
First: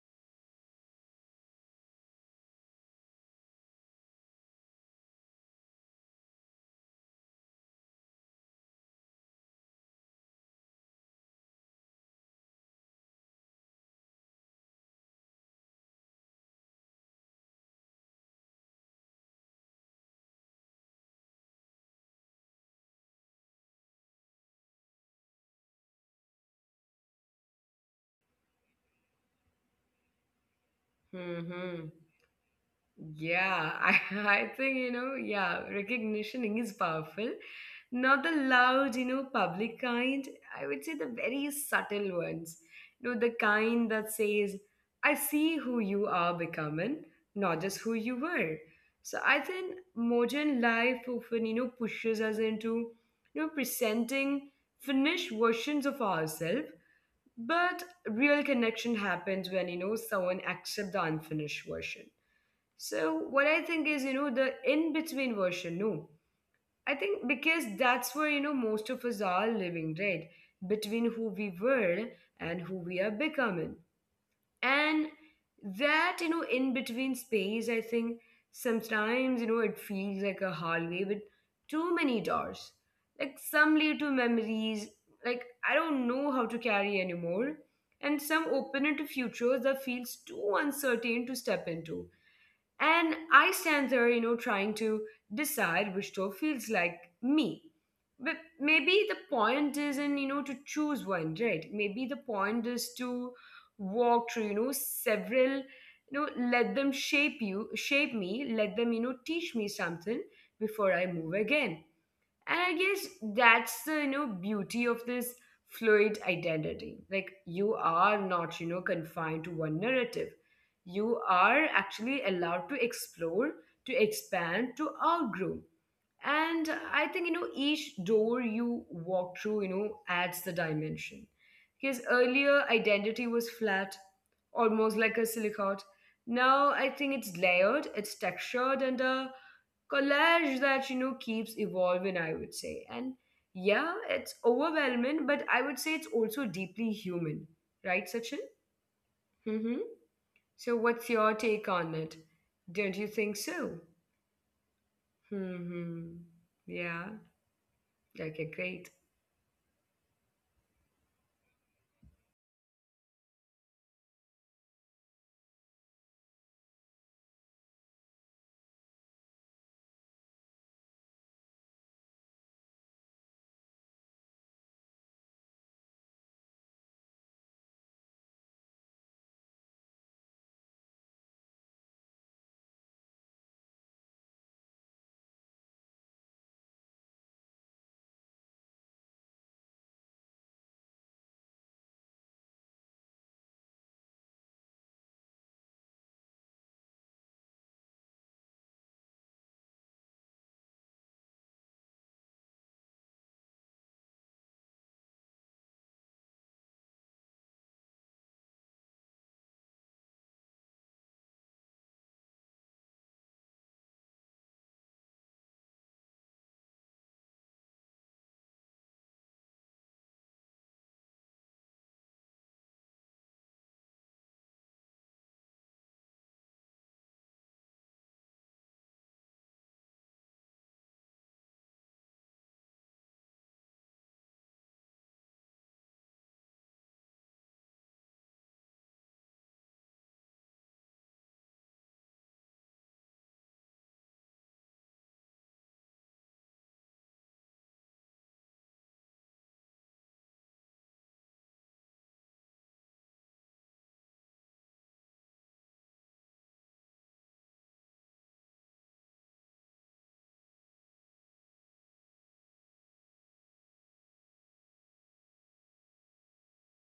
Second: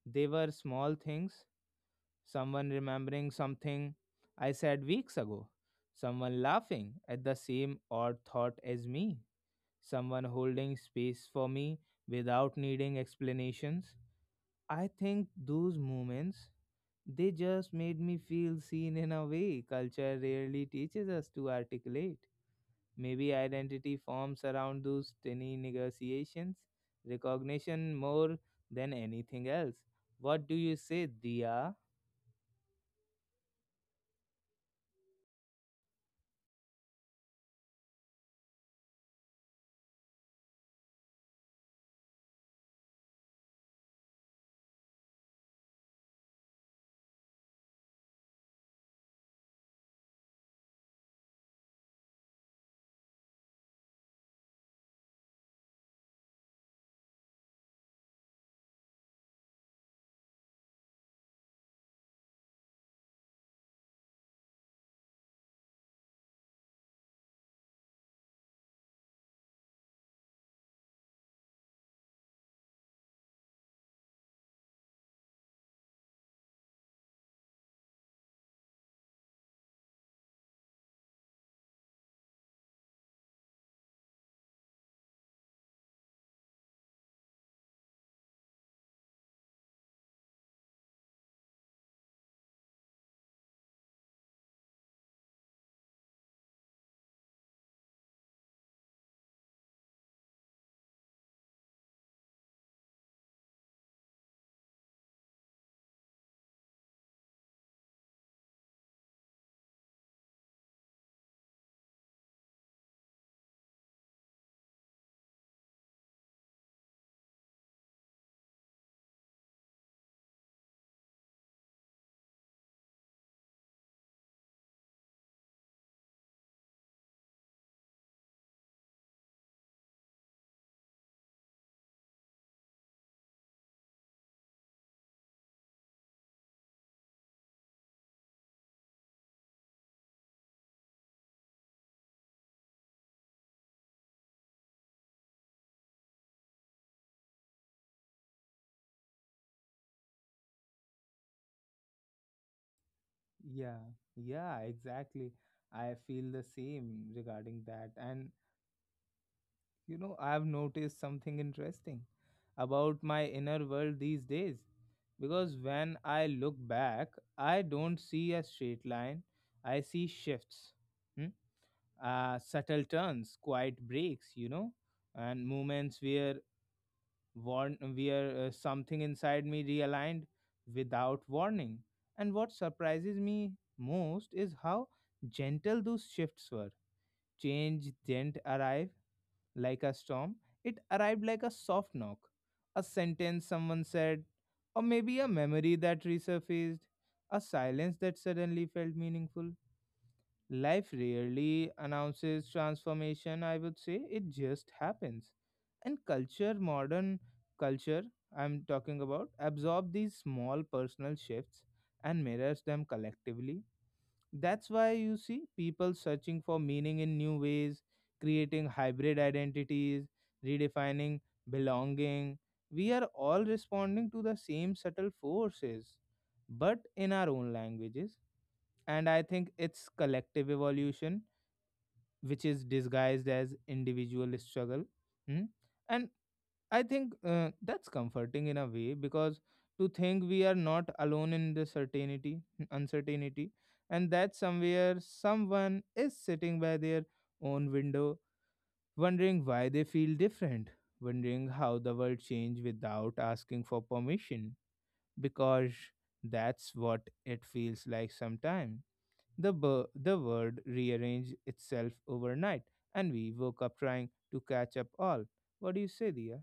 Speaker 1: They were small things, someone remembering something I said weeks ago, someone laughing at the same odd thought as me, someone holding space for me without needing explanations. I think those moments, they just made me feel seen in a way culture rarely teaches us to articulate. Maybe identity forms around those tiny negotiations, recognition more than anything else. What do you say, Dia?
Speaker 2: Mm-hmm. Yeah, I think, you know, yeah, recognition is powerful. Not the loud, you know, public kind. I would say the very subtle ones. You know, the kind that says, I see who you are becoming, not just who you were. So I think modern life often, you know, pushes us into, you know, presenting finished versions of ourselves. But real connection happens when you know someone accepts the unfinished version. So what I think is, you know, the in between version. No, I think because that's where you know most of us are living, right? Between who we were and who we are becoming, and that you know in between space, I think sometimes you know it feels like a hallway with too many doors. Like some lead to memories like I don't know how to carry anymore, and some open into futures that feels too uncertain to step into. And I stand there, you know, trying to decide which door feels like me. But maybe the point isn't, you know, to choose one, right? Maybe the point is to walk through, you know, several, you know, let them shape you, shape me, let them, you know, teach me something before I move again. And I guess that's the, you know, beauty of this fluid identity. Like you are not, you know, confined to one narrative. You are actually allowed to explore, to expand, to outgrow. And I think, you know, each door you walk through, you know, adds the dimension. His earlier identity was flat, almost like a silicate. Now I think it's layered, it's textured, and collage that you know keeps evolving, I would say. And yeah, it's overwhelming, but I would say it's also deeply human, right, Sachin? Mm-hmm. So what's your take on it? Don't you think so?
Speaker 1: Yeah, yeah, exactly.
Speaker 2: Hmm.
Speaker 1: I feel the
Speaker 2: Yeah,
Speaker 1: same regarding that.
Speaker 2: okay,
Speaker 1: And
Speaker 2: great.
Speaker 1: you know, I've noticed something interesting about my inner world these days. Because when I look back, I don't see a straight line, I see shifts. Hmm? Uh, subtle turns, quiet breaks, you know, and moments where warn where something inside me realigned without warning. And what surprises me most is how gentle those shifts were. Change didn't arrive like a storm; it arrived like a soft knock, a sentence someone said, or maybe a memory that resurfaced, a silence that suddenly felt meaningful. Life rarely announces transformation, I would say. It just happens. And culture, modern culture, I'm talking about, absorb these small personal shifts and mirrors them collectively. That's why you see people searching for meaning in new ways, creating hybrid identities, redefining belonging. We are all responding to the same subtle forces, but in our own languages. And I think it's collective evolution which is disguised as individual struggle. Mm? And I think, that's comforting in a way, because to think we are not alone in the certainty uncertainty, and that somewhere someone is sitting by their own window wondering why they feel different, wondering how the world changed without asking for permission. Because that's what it feels like sometimes, the world rearranged itself overnight, and we woke up trying to catch up all. What do you say, Dia?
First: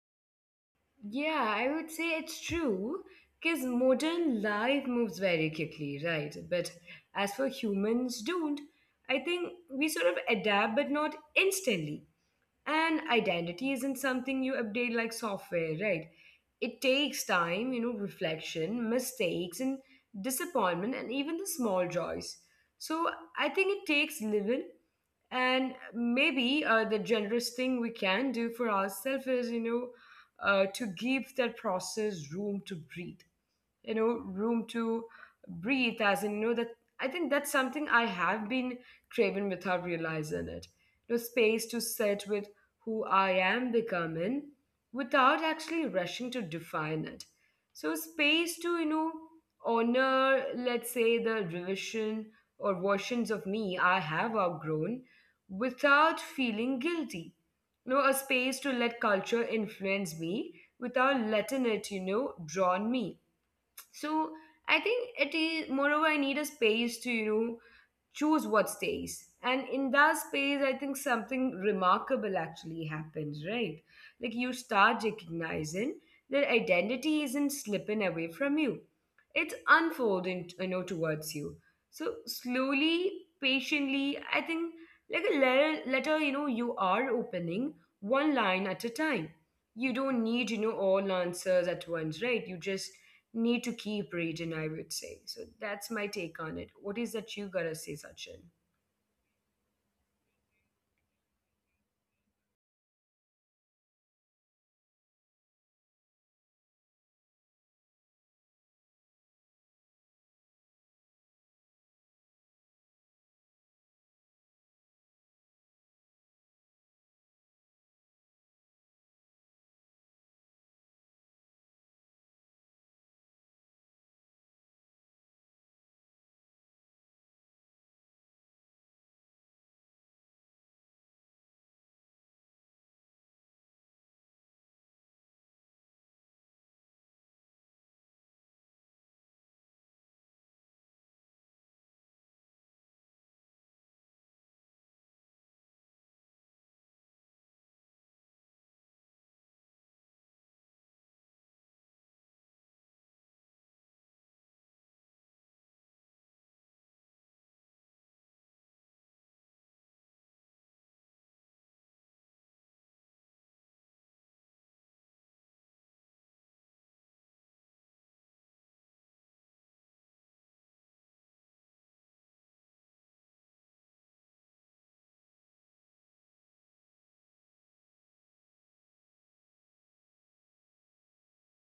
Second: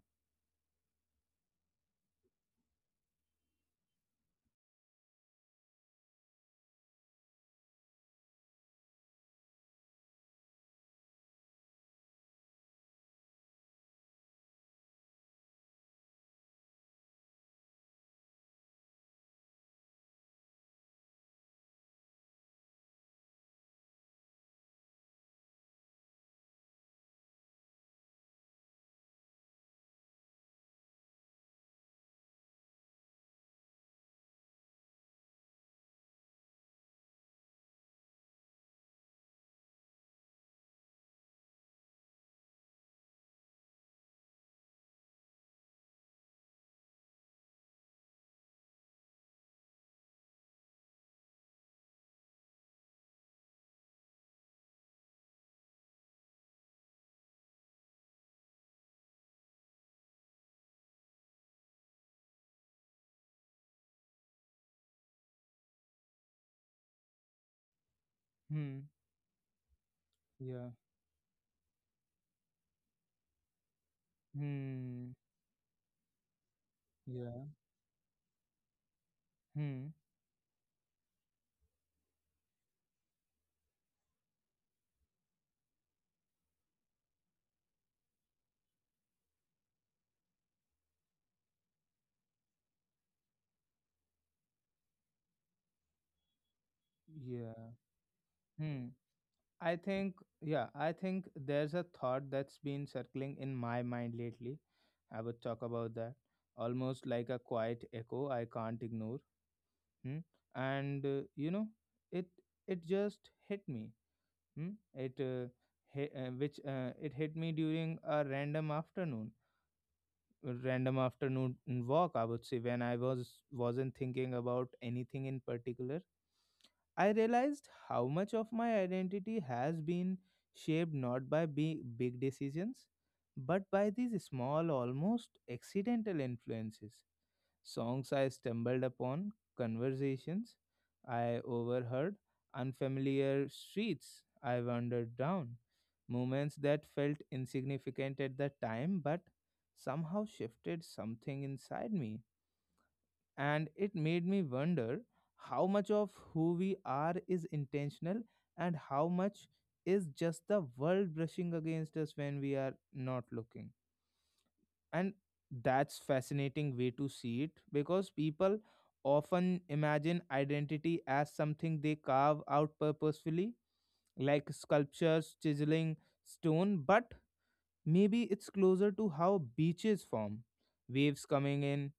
Speaker 2: Yeah, I would say it's true, because modern life moves very quickly, right? But as for humans don't, I think we sort of adapt but not instantly. And identity isn't something you update like software, right? It takes time, you know, reflection, mistakes, and disappointment, and even the small joys. So I think it takes living. And maybe the generous thing we can do for ourselves is you know to give that process room to breathe. You know, room to breathe as in you know that I think that's something I have been craving without realizing it. You know, space to sit with who I am becoming without actually rushing to define it. So space to you know honor, let's say, the revision or versions of me I have outgrown without feeling guilty. You know, a space to let culture influence me without letting it you know drown me. So I think it is moreover I need a space to, you know,
Speaker 1: Hmm,
Speaker 2: choose what stays. And in
Speaker 1: yeah,
Speaker 2: that space, I think something remarkable actually happens, right? Like you
Speaker 1: hmm,
Speaker 2: start recognizing that
Speaker 1: yeah,
Speaker 2: identity isn't slipping away from you.
Speaker 1: hmm,
Speaker 2: It's unfolding, you know, towards you. So slowly, patiently, I think, like a letter you know, you are opening one line at a time. You don't need, you know, all answers at once, right? You just need to keep reading, I would say. So that's my take on it. What is
Speaker 1: yeah,
Speaker 2: that you gotta say,
Speaker 1: hmm.
Speaker 2: Sachin?
Speaker 1: I think, yeah, I think there's a thought that's been circling in my mind lately. I would talk about that. Almost like a quiet echo I can't ignore. Hmm? And, you know, it it just hit me. Hmm? It hi- which It hit me during a random afternoon walk. I would say, when I wasn't thinking about anything in particular. I realized how much of my identity has been shaped not by big decisions, but by these small, almost accidental influences, songs I stumbled upon, conversations I overheard, unfamiliar streets I wandered down, moments that felt insignificant at the time but somehow shifted something inside me. And it made me wonder how much of who we are is intentional, and how much is just the world brushing against us when we are not looking. And that's fascinating way to see it, because people often imagine identity as something they carve out purposefully, like sculptures chiseling stone. But maybe it's closer to how beaches form, waves coming in,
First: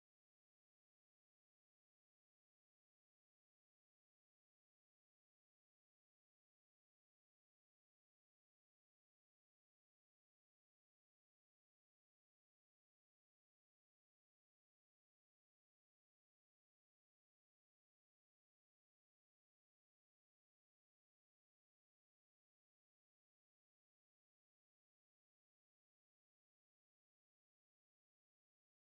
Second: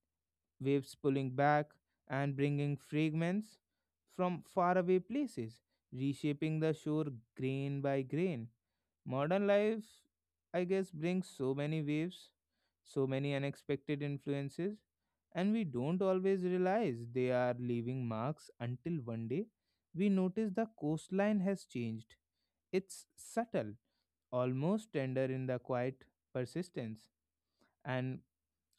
Speaker 1: waves pulling back and bringing fragments from faraway places, reshaping the shore grain by grain. Modern life, I guess, brings so many waves, so many unexpected influences, and we don't always realize they are leaving marks until one day we notice the coastline has changed. It's subtle, almost tender in the quiet persistence. And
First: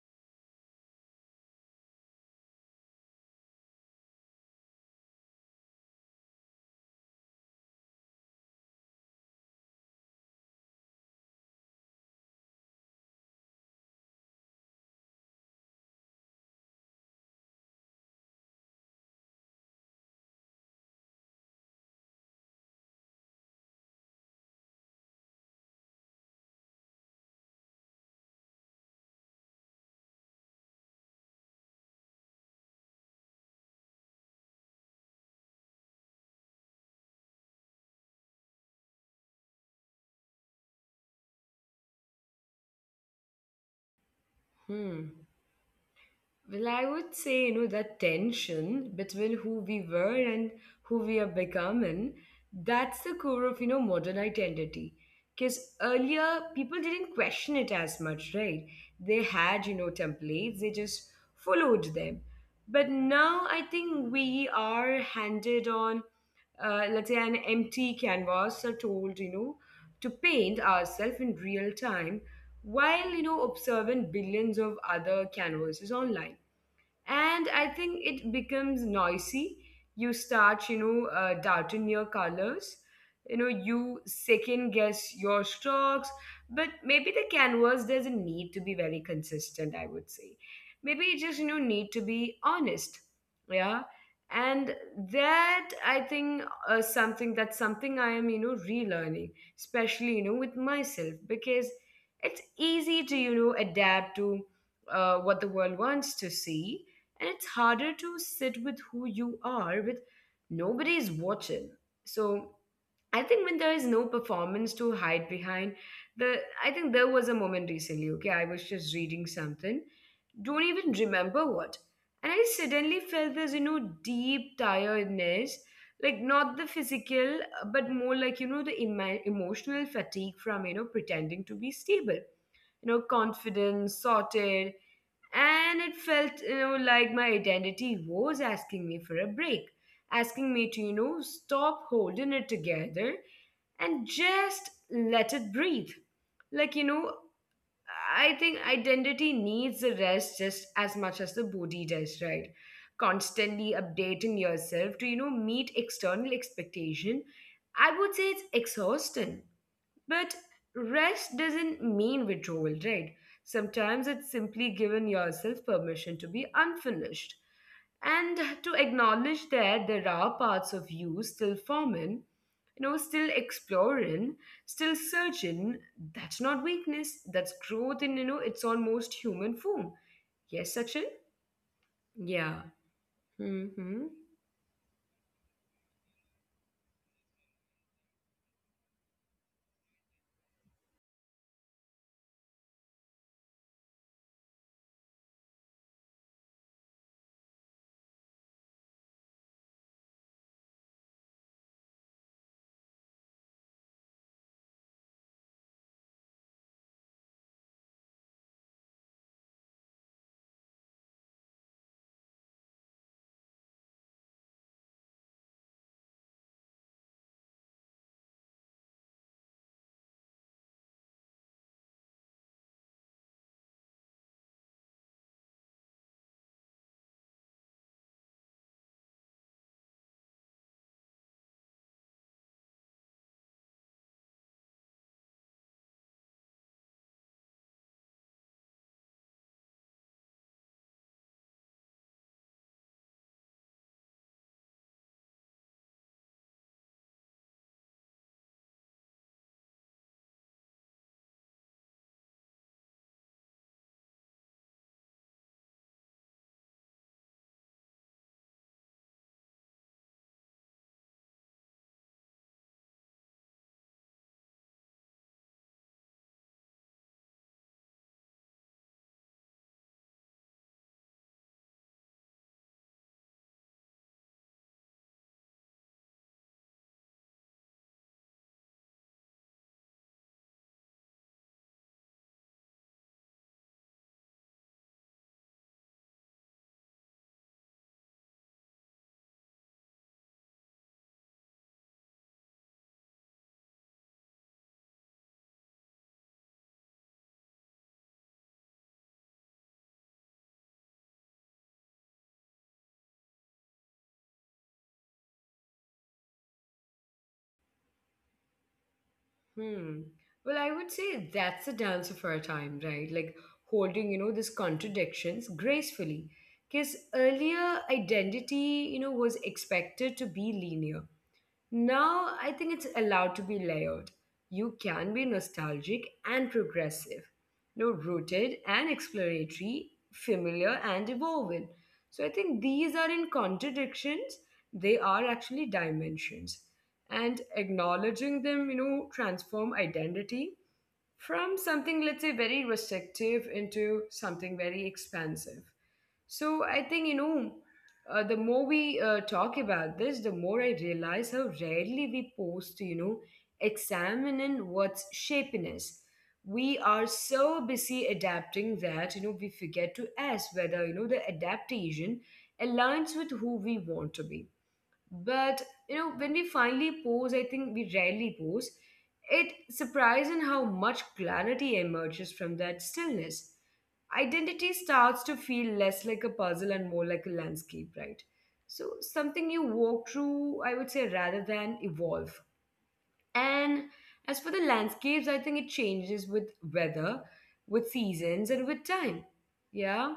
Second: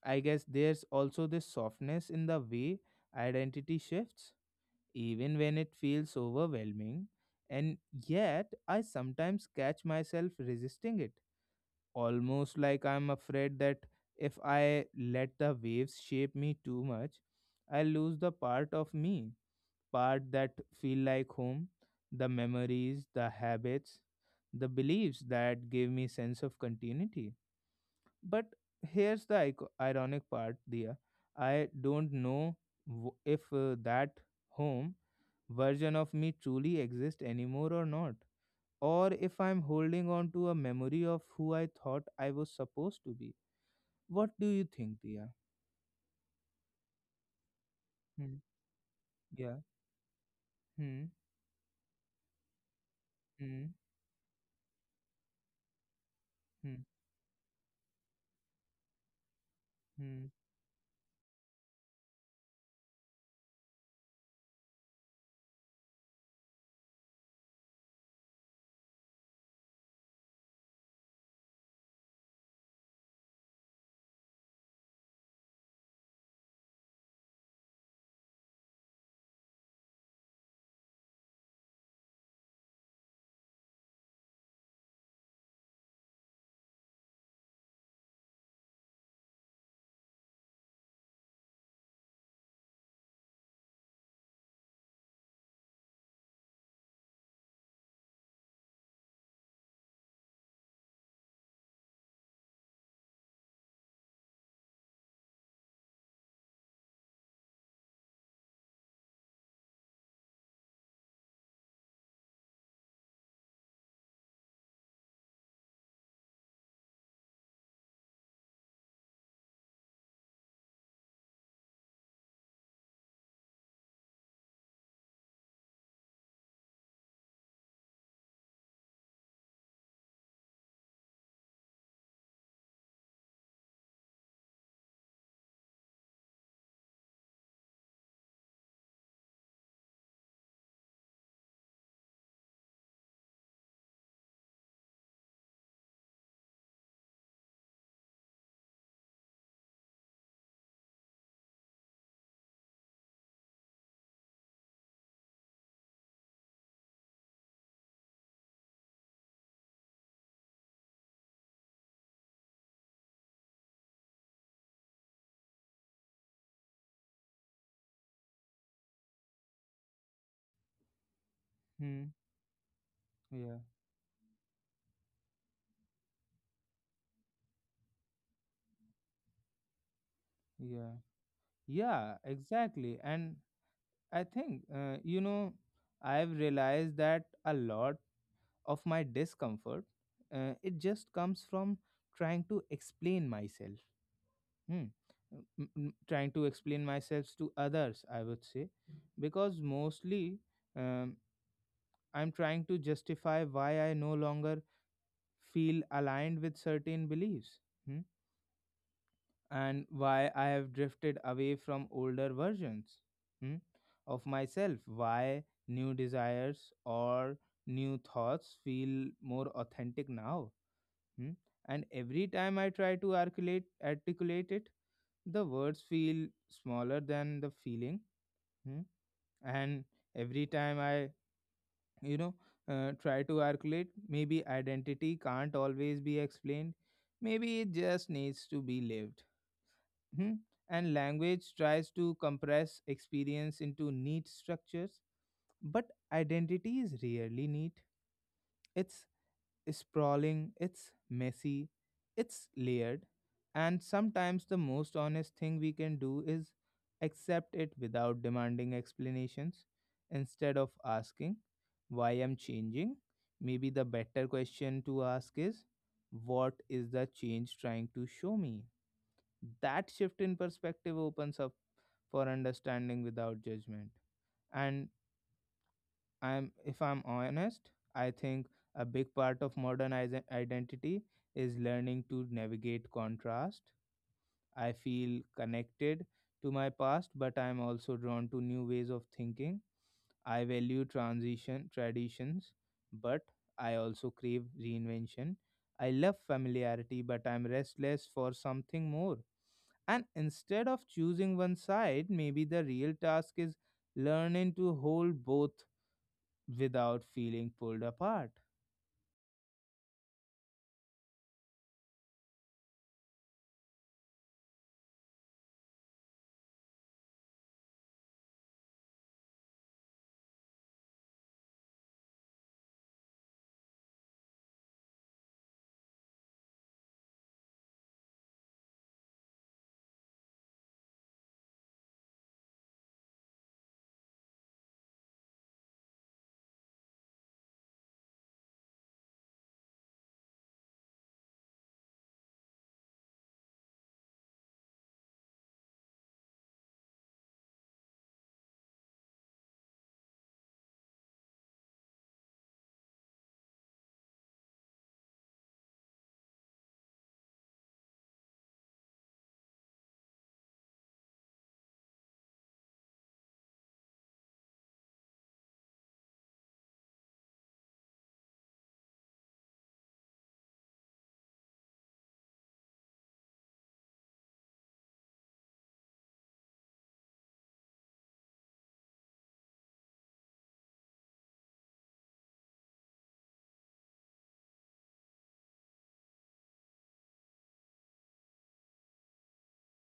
Speaker 1: I guess there's also this softness in the way identity shifts, even when it feels overwhelming. And yet, I sometimes catch myself resisting it, almost like I'm afraid that if I let the waves shape me too much, I lose the part of me, part that feel like home, the memories, the habits, the beliefs that give me sense of continuity. But here's the ironic part, Dia. I don't know if that home version of me truly exists anymore or not, or if I'm holding on to a memory of who I thought I was supposed to be. What do you think,
Speaker 2: Hmm.
Speaker 1: Dia?
Speaker 2: Well, I would say, you know, that
Speaker 1: Hmm.
Speaker 2: tension between who
Speaker 1: Yeah.
Speaker 2: we were and who
Speaker 1: Hmm.
Speaker 2: we are becoming, that's the core of, you
Speaker 1: Hmm.
Speaker 2: know, modern identity. Because earlier,
Speaker 1: Hmm.
Speaker 2: people didn't question it as much, right? They had, you know,
Speaker 1: Hmm.
Speaker 2: templates, they just followed them. But now I think we are handed on, let's say, an empty canvas are told, you know, to paint ourselves in real time while, you know, observing billions of other canvases online, and I think it becomes noisy. You start, you know, doubting your colors, you know, you second guess your strokes. But maybe the canvas doesn't need to be very consistent, I would say. Maybe it just, you know, need to be honest. Yeah. And that I think, something that's something I am, you know, relearning, especially, you know, with myself, because it's easy to, you know, adapt to, what the world wants to see, and it's harder to sit with who you are with nobody's watching. So I think when there is no performance to hide behind, the I think there was a moment recently, okay, I was just reading something, don't even remember what, and I suddenly felt this, you know, deep tiredness, like not the physical, but more like, you know, the emotional fatigue from, you know, pretending to be stable, you know, confident, sorted. And it felt, you know, like my identity was asking me for a break, asking me to, you know, stop holding it together and just let it breathe. Like, you know, I think identity needs a rest just as much as the body does, right? Constantly updating yourself to, you know, meet external expectation, I would say it's exhausting. But rest doesn't mean withdrawal, right? Sometimes it's simply giving yourself permission to be unfinished and to acknowledge that there are parts of you still forming,
Speaker 1: Hmm.
Speaker 2: you know, still
Speaker 1: Yeah.
Speaker 2: exploring, still searching. That's not weakness, that's growth in, you know, its almost human form. Yes, Sachin?
Speaker 1: Yeah. Yeah.
Speaker 2: Yeah.
Speaker 1: Exactly. And
Speaker 2: Hmm.
Speaker 1: I think, you know, I've realized that a lot of my discomfort, it just comes from trying to explain myself. Hmm. Trying to explain myself to others, I would say, because mostly, um, I'm trying to justify why I no longer feel aligned with certain beliefs, hmm, and why I have drifted away from older versions, hmm, of myself, why new desires or new thoughts feel more authentic now. Hmm. And every time I try to articulate it, the words feel smaller than the feeling. Hmm. And every time I you know try to articulate, maybe identity can't always be explained, maybe it just needs to be lived. hmm? And language tries to compress experience into neat structures, but identity is rarely neat, it's sprawling, it's messy, it's layered, and sometimes the most honest thing we can do is accept it without demanding explanations. Instead of asking, why I'm changing, maybe the better question to ask is, what is the change trying to show me? That shift in perspective opens up for understanding without judgment. And I'm if I'm honest, I think a big part of modern identity is learning to navigate contrast. I feel connected to my past, but I'm also drawn to new ways of thinking. I value transition traditions, but I also crave reinvention. I love familiarity, but I'm restless for something more. And instead of choosing one side, maybe the real task is learning to hold both without feeling pulled apart.
Speaker 2: Hmm. Well, I would say that's a dance of our time, right? Like holding, you know, these contradictions gracefully. Because earlier identity, you know, was expected to be linear. Now, I think it's allowed to be layered. You can be nostalgic and progressive, you know, rooted and exploratory, familiar and evolving. So I think these are in contradictions, they are actually dimensions. And acknowledging them, you know, transform identity from something, let's say, very restrictive into something very expansive. So I think, you know, the more we talk about this, the more I realize how rarely we pause to, you know, examine in what's shaping us. We are so busy adapting that, you know, we forget to ask whether, you know, the adaptation aligns with who we want to be. But you know, when we finally pose, I think we rarely pose. It surprising how much clarity emerges from that stillness. Identity starts to feel less like a puzzle and more like a landscape, right? So something you walk through, I would say, rather than evolve. And as for the landscapes, I think it changes with weather, with seasons, and with time. Yeah.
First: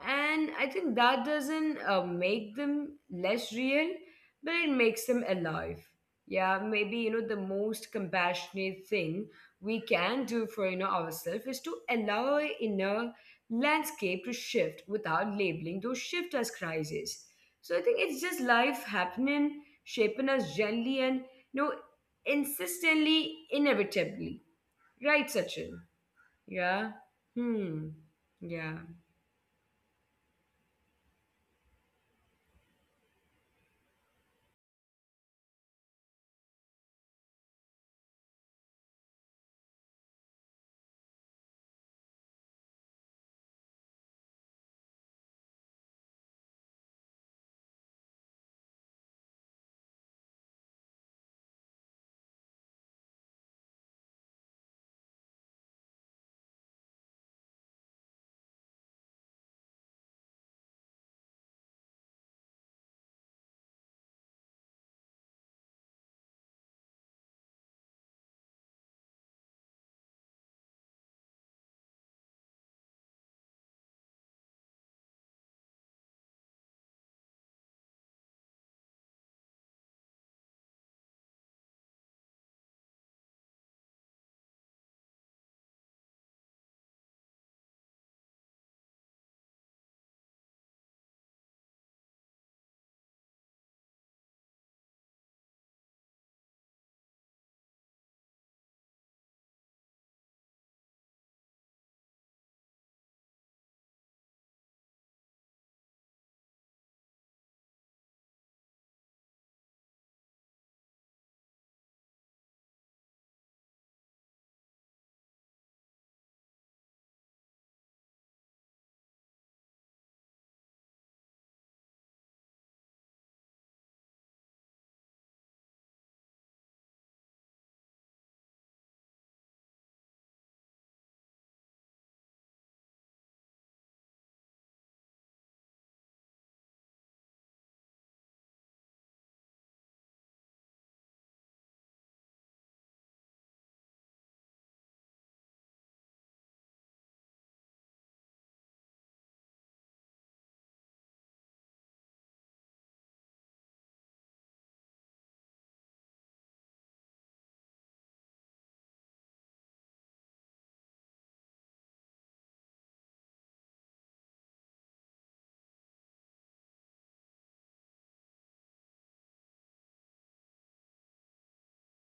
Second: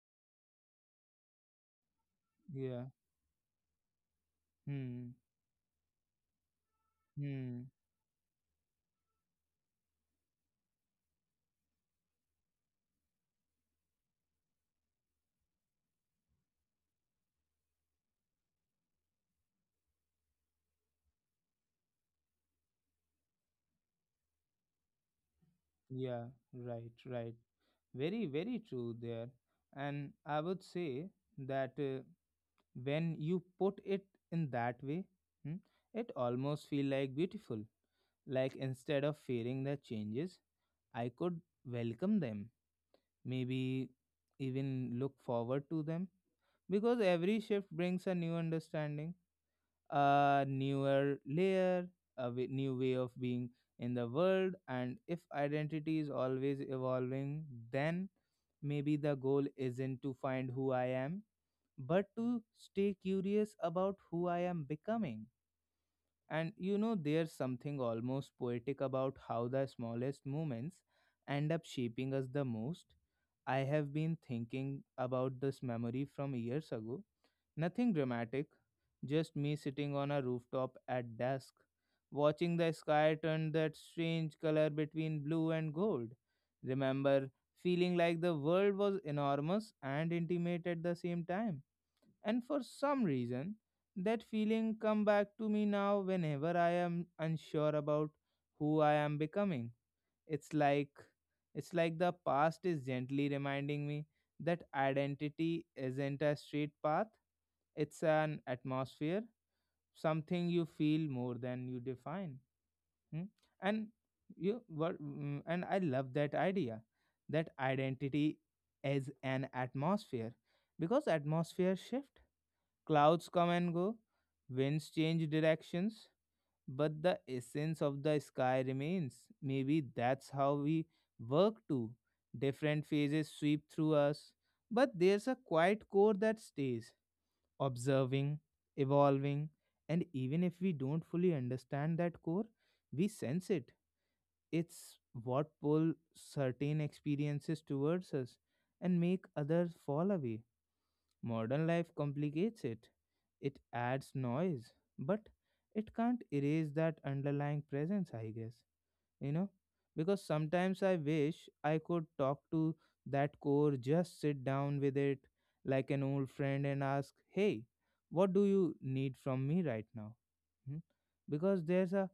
Speaker 2: And I think that doesn't make
Speaker 1: Yeah.
Speaker 2: them less real, but it makes
Speaker 1: Hmm.
Speaker 2: them alive. Yeah, maybe, you know, the
Speaker 1: Hmm.
Speaker 2: most compassionate thing we can do for, you know, ourselves is to allow our inner landscape to shift without labeling those shift as crises. So I think it's just life happening, shaping us gently and, you know, insistently, inevitably. Right, Sachin?
Speaker 1: Yeah. Right.
Speaker 2: Yeah.
Speaker 1: Right.
Speaker 2: Hmm.
Speaker 1: Very, very
Speaker 2: Yeah.
Speaker 1: true there. And I would say that when you put it in that way, hmm, it almost feel like beautiful. Like instead of fearing the changes, I could welcome them. Maybe even look forward to them because every shift brings a new understanding, a newer layer, a new way of being in the world. And if identity is always evolving, then maybe the goal isn't to find who I am, but to stay curious about who I am becoming. And you know, there's something almost poetic about how the smallest moments end up shaping us the most. I have been thinking about this memory from years ago. Nothing dramatic, just me sitting on a rooftop at dusk, watching the sky turn that strange color between blue and gold. Remember feeling like the world was enormous and intimate at the same time. And for some reason, that feeling come back to me now whenever I am unsure about who I am becoming. It's like it's like the past is gently reminding me that identity isn't a straight path. It's an atmosphere, something you feel more than you define. hmm? And and I love that idea that identity is an atmosphere, because atmosphere shift, clouds come and go, winds change directions, but the essence of the sky remains. Maybe that's how we work too. Different phases sweep through us, but there's a quiet core that stays, observing, evolving, and even if we don't fully understand that core, we sense it. It's what pulls certain experiences towards us and make others fall away. Modern life complicates it. It adds noise, but it can't erase that underlying presence, I guess. You know? Because sometimes I wish I could talk to that core, just sit down with it like an old friend and ask, hey, what do you need from me right now? Hmm? Because there's a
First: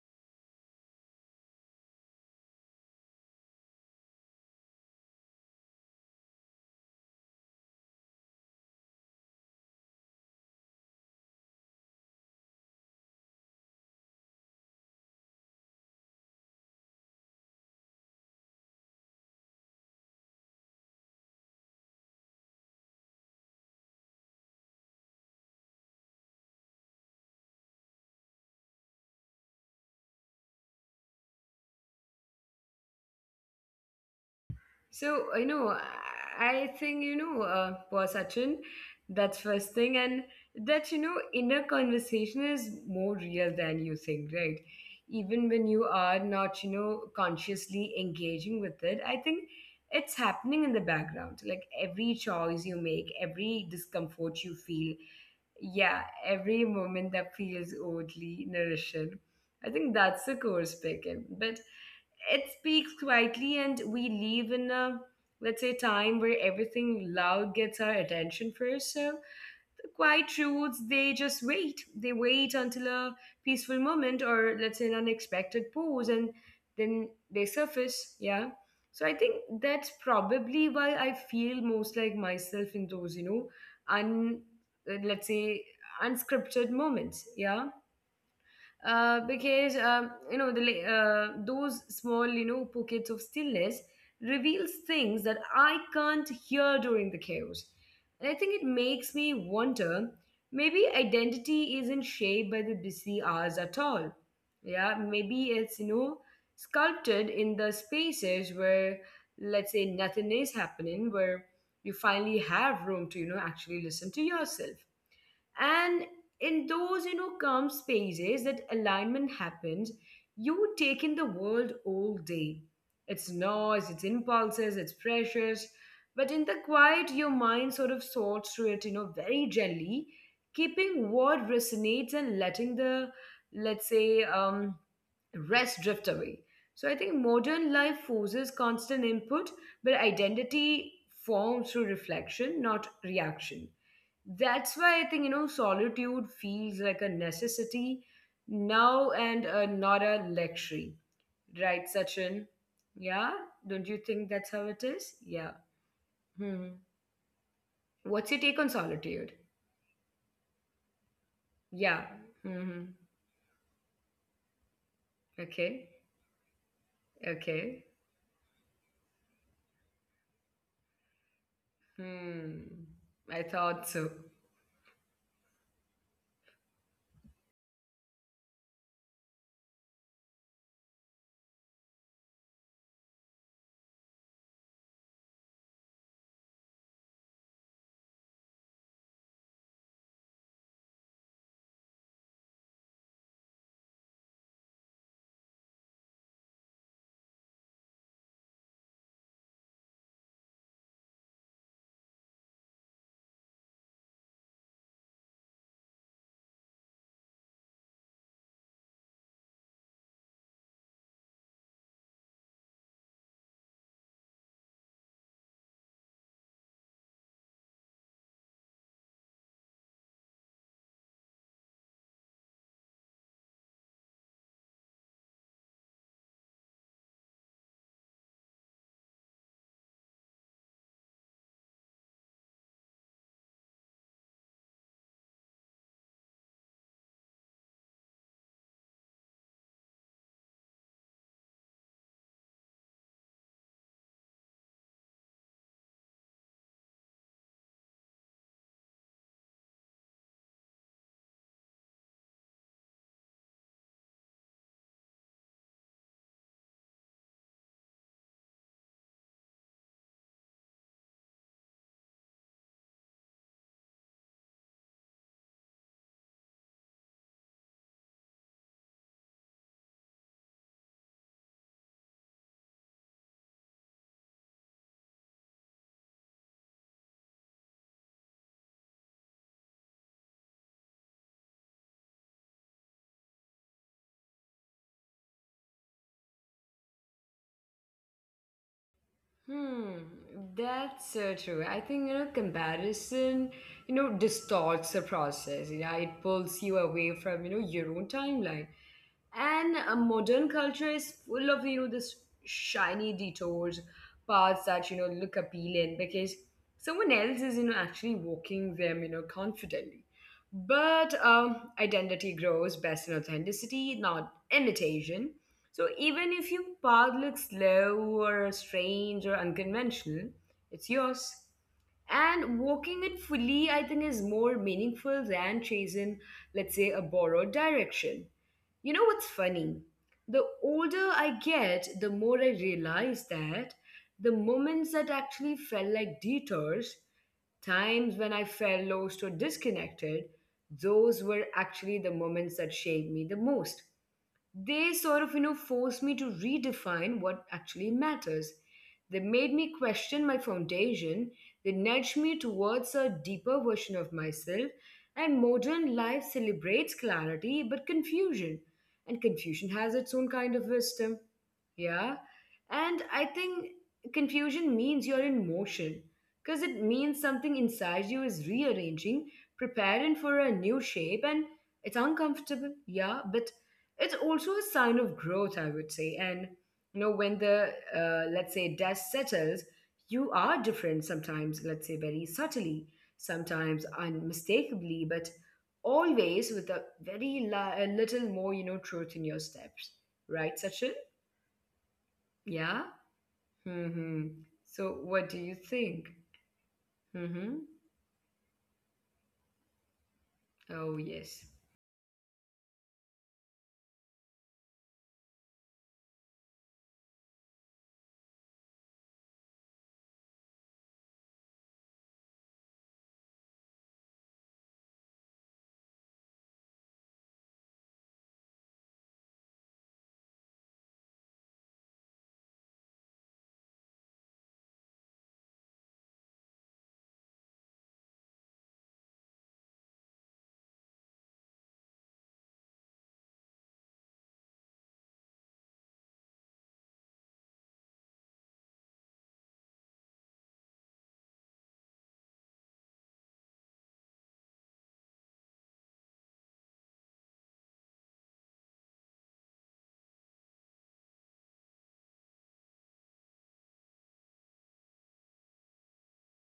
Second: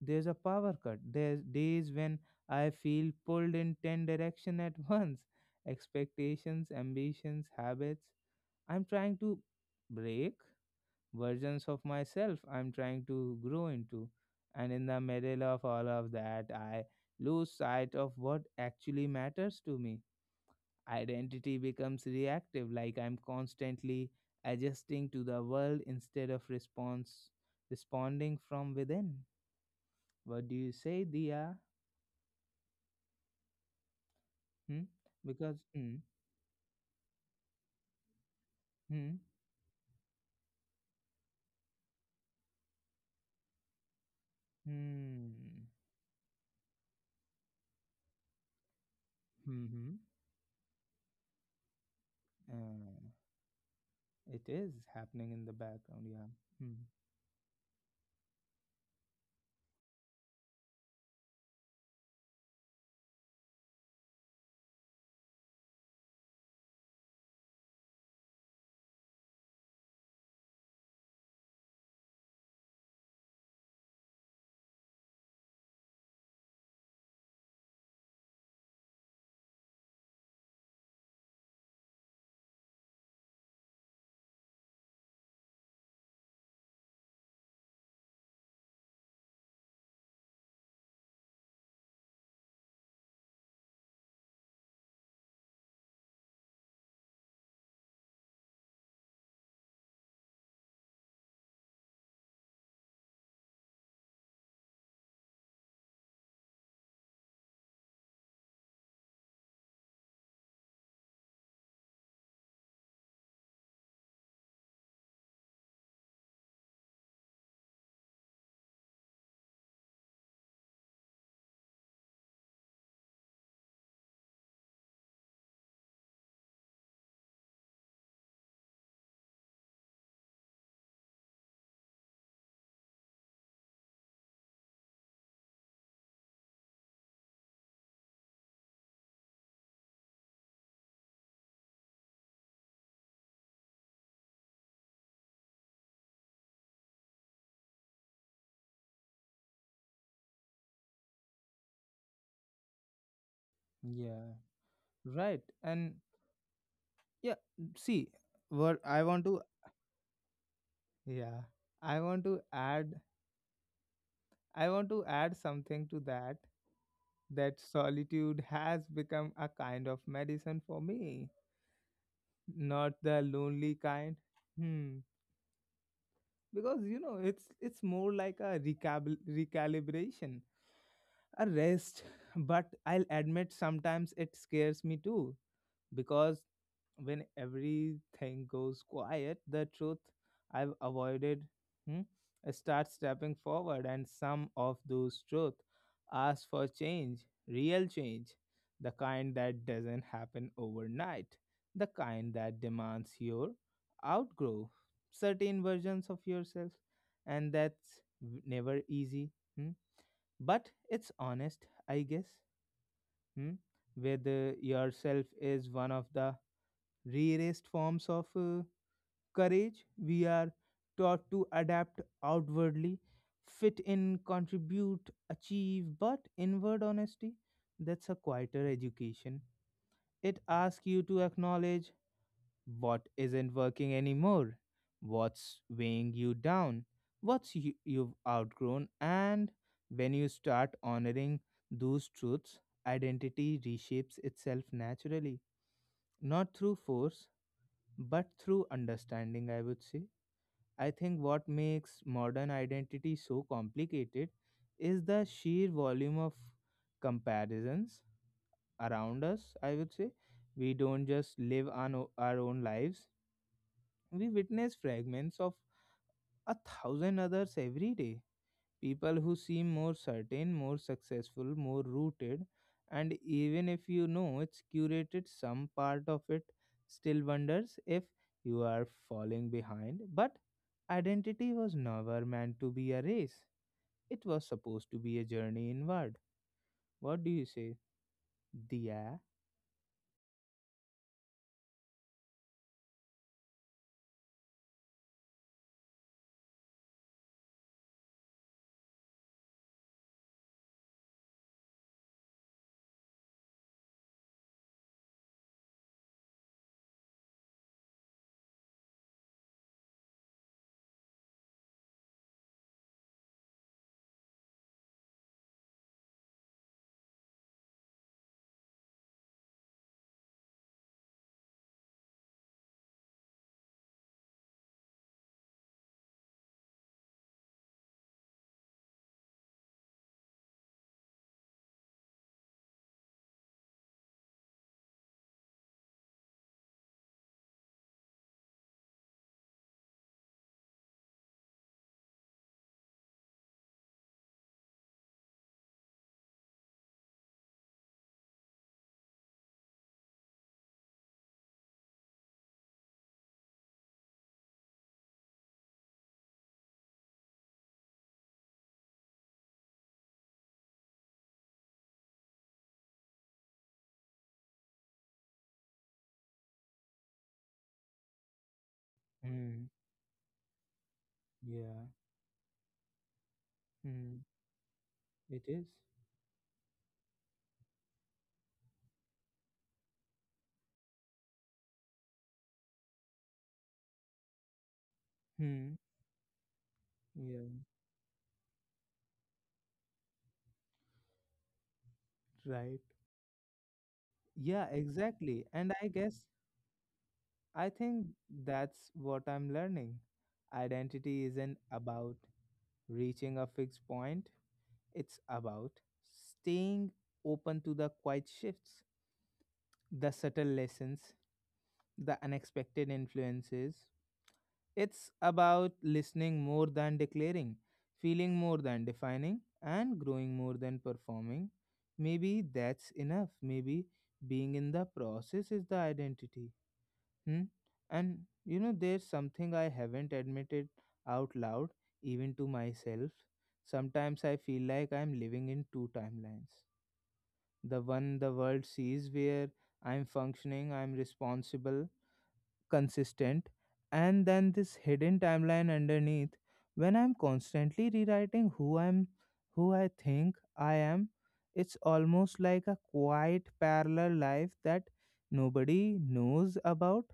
Speaker 1: there's a power cut. There's days when I feel pulled in ten direction at once. Expectations, ambitions, habits I'm trying to break, versions of myself I'm trying to grow into. And in the middle of all of that, I lose sight of what actually matters to me. Identity becomes reactive, like I'm constantly adjusting to the world instead of response responding from within. What do you say, Dia? Hmm?
Speaker 2: So, you
Speaker 1: Because
Speaker 2: know, I think, you know, poor Sachin,
Speaker 1: hmm,
Speaker 2: that's first thing. And that, you know, inner conversation is more real than you think, right?
Speaker 1: hmm,
Speaker 2: Even when you are not, you know, consciously engaging with it, I
Speaker 1: hmm,
Speaker 2: think
Speaker 1: hmm,
Speaker 2: it's happening in the background. Like every
Speaker 1: uh,
Speaker 2: choice you make, every
Speaker 1: it is
Speaker 2: discomfort you feel,
Speaker 1: happening in the background, yeah.
Speaker 2: yeah,
Speaker 1: Hmm.
Speaker 2: every moment that feels oddly nourishing. I think that's the core speaking. But it speaks quietly and we live in a, let's say, time where everything loud gets our attention first. So the quiet truths, they just wait, they wait until a peaceful moment or, let's say, an unexpected pause, and then they surface. Yeah. So I think that's probably why I feel most like myself in those, you know, un let's say unscripted moments. Yeah. Because you know, those small, you know, pockets of stillness reveals things that I can't hear during the chaos, and I think it makes me wonder, maybe identity isn't shaped by the busy hours at all. Yeah, maybe it's, you know, sculpted in the spaces where, let's say, nothing is happening, where you finally have room to, you know, actually listen to yourself. And in those, you know, calm spaces, that alignment happens. You take in the world all day, its noise, its impulses, its pressures, but in the quiet your mind sort of sorts through it, you know, very gently, keeping what resonates and letting the, let's say, rest drift away. So I think modern life forces constant input, but identity forms through reflection, not reaction. That's why I think, you know, solitude feels like a necessity now and, not a luxury, right, Sachin? Yeah, don't you think
Speaker 1: Yeah,
Speaker 2: that's how it is?
Speaker 1: right.
Speaker 2: Yeah.
Speaker 1: And
Speaker 2: Hmm.
Speaker 1: yeah, see,
Speaker 2: What's your take on
Speaker 1: what I want
Speaker 2: solitude?
Speaker 1: to yeah, I
Speaker 2: Yeah.
Speaker 1: want to
Speaker 2: Hmm.
Speaker 1: add I want to add something
Speaker 2: Okay.
Speaker 1: to that, that
Speaker 2: Okay.
Speaker 1: solitude has become a kind of medicine for me,
Speaker 2: Hmm.
Speaker 1: not the
Speaker 2: I
Speaker 1: lonely
Speaker 2: thought so.
Speaker 1: kind. Hmm. Because you know, it's more like a recab recalibration, a rest. But I'll admit sometimes it scares me too, because when everything goes quiet, the truth I've avoided, hmm, starts stepping forward, and some of those truth ask for change, real change, the kind that doesn't happen overnight, the kind that demands your outgrow certain versions of yourself, and that's never easy. Hmm. But it's honest, I guess. Hmm. Whether yourself is one of the rarest forms of courage. We are taught to adapt outwardly, fit in, contribute, achieve, but inward honesty, that's a quieter education. It asks you to acknowledge what isn't working anymore, what's weighing you down, you've outgrown, and when you start honoring those truths, identity reshapes itself naturally, not through force but through understanding, I would say. I think what makes modern identity so complicated is the sheer volume of comparisons around us, I would say. We don't just live on our own lives, we witness fragments of a thousand others every day. People who seem more certain, more successful, more rooted, and even if you know it's curated, some part of it still wonders if you are falling behind. But identity was never meant to be a race, it was supposed to be a journey inward. What do you say? Dia?
Speaker 2: Hmm, that's so true. I think, you know, comparison, you know, distorts the process. Yeah, it pulls you away from, you know, your own timeline. And modern culture is full of, you know, this shiny detours, paths that, you know, look appealing because someone else is, you know, actually walking them, you know, confidently. But identity grows best in authenticity, not imitation. So even if your path looks slow or strange or unconventional, it's yours. And walking it fully, I think, is more meaningful than chasing, let's say, a borrowed direction. You know what's funny? The older I get, the more I realize that the moments that actually felt like detours, times when I felt lost or disconnected, those were actually the moments that shaped me the most. They sort of, you know, forced me to redefine what actually matters. They made me question my foundation. They nudged me towards a deeper version of myself. And modern life celebrates clarity, but confusion, and confusion has its own kind of wisdom. Yeah. And I think confusion means you're in motion, because it means something
Speaker 1: Hmm.
Speaker 2: inside you is rearranging,
Speaker 1: Yeah.
Speaker 2: preparing for a new shape, and it's
Speaker 1: Hmm.
Speaker 2: uncomfortable. Yeah. But
Speaker 1: It is.
Speaker 2: it's also a sign of growth, I would say. And, you know, when the, let's say, dust settles, you are different, sometimes, let's say, very subtly, sometimes
Speaker 1: Hmm.
Speaker 2: unmistakably, but
Speaker 1: Yeah.
Speaker 2: always with a very a little more, you know, truth in your steps. Right, Sachin?
Speaker 1: Right.
Speaker 2: Yeah.
Speaker 1: Yeah,
Speaker 2: Hmm.
Speaker 1: exactly.
Speaker 2: So,
Speaker 1: And I
Speaker 2: what do you
Speaker 1: guess
Speaker 2: think?
Speaker 1: I think
Speaker 2: Hmm.
Speaker 1: that's what I'm learning. Identity
Speaker 2: Oh,
Speaker 1: isn't
Speaker 2: yes.
Speaker 1: about reaching a fixed point, it's about staying open to the quiet shifts, the subtle lessons, the unexpected influences. It's about listening more than declaring, feeling more than defining, and growing more than performing. Maybe that's enough. Maybe being in the process is the identity. Hmm? And you know, there's something I haven't admitted out loud, even to myself. Sometimes I feel like I'm living in two timelines. The one the world sees, where I'm functioning, I'm responsible, consistent, and then this hidden timeline underneath, when I'm constantly rewriting who I think I am. It's almost like a quiet parallel life that nobody knows about.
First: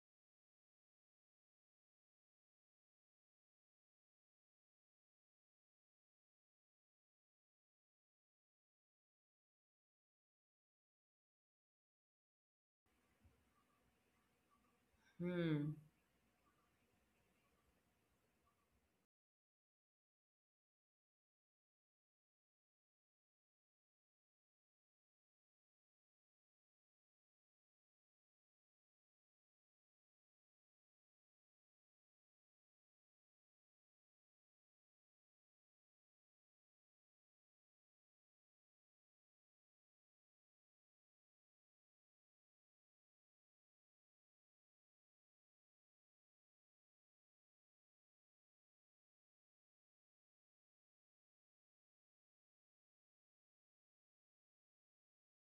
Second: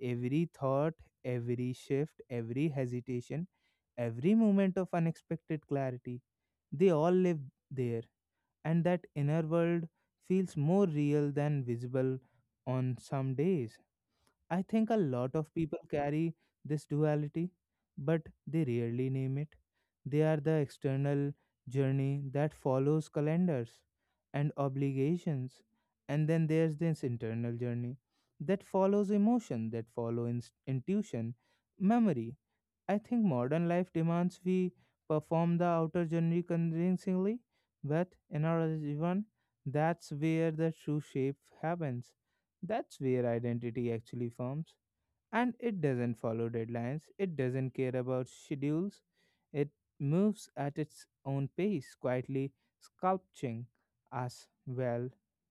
Speaker 1: Every thought, every shift, every hesitation, every moment of unexpected clarity, they all live there, and that inner world feels more real than visible on some days. I think a lot of
Speaker 2: Hmm.
Speaker 1: people carry this duality, but they rarely name it. They are the external journey that follows calendars and obligations, and then there's this internal journey that follows emotion, intuition, memory. I think modern life demands we perform the outer journey convincingly, but in our Jivan, that's where the true shape happens. That's where identity actually forms. And it doesn't follow deadlines, it doesn't care about schedules, it moves at its own pace, quietly sculpting us. Well,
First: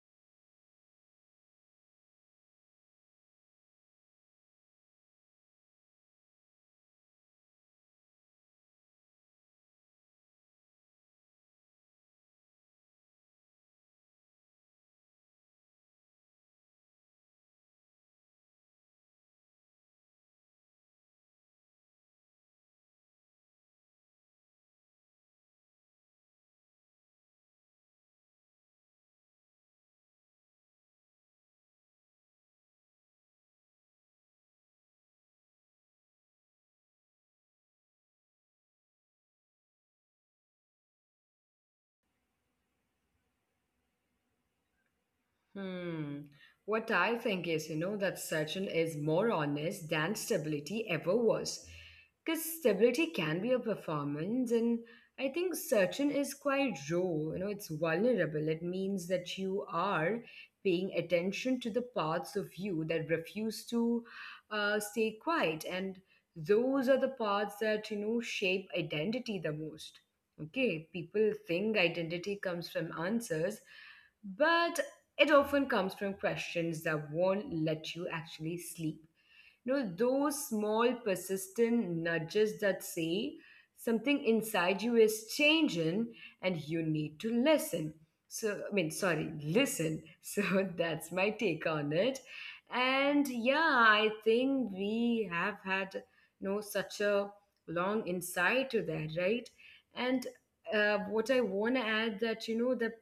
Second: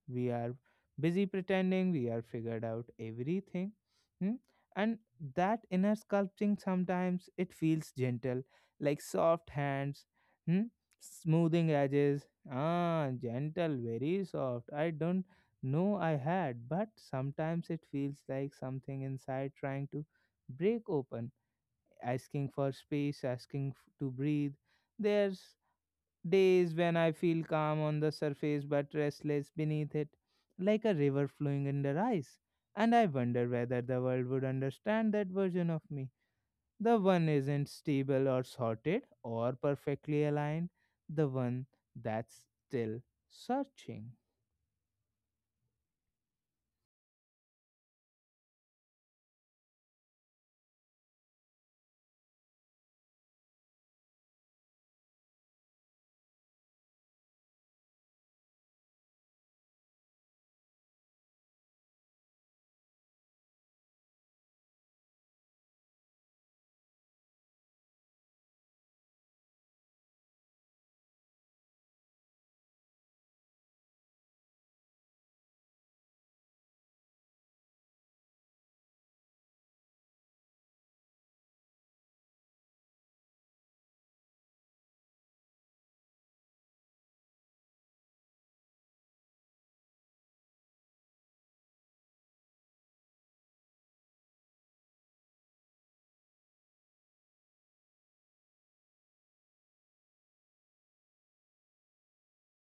Speaker 1: we are busy pretending we are figured out everything. Hmm? And that inner sculpting sometimes it feels gentle, like soft hands, hmm? smoothing edges. Ah, gentle, very soft. I don't know I had, but sometimes it feels like something inside trying to break open, asking for space, to breathe. There's days when I feel calm on the surface but restless beneath it, like a river flowing under ice. And I wonder whether the world would understand that version of me. The one isn't stable or sorted or perfectly aligned, the one that's still searching.
Speaker 2: Hmm. What I think is, you know, that Sachin is more honest than stability ever was. Because stability can be a performance, and I think Sachin is quite raw, you know, it's vulnerable. It means that you are paying attention to the parts of you that refuse to, stay quiet. And those are the parts that, you know, shape identity the most. Okay, people think identity comes from answers, but it often comes from questions that won't let you actually sleep. You know, those small, persistent nudges that say something inside you is changing and you need to listen. So, I mean, sorry, listen. So that's my take on it. And yeah, I think we have had, you know, such a long insight to that, right? And what I want to add that, you know, the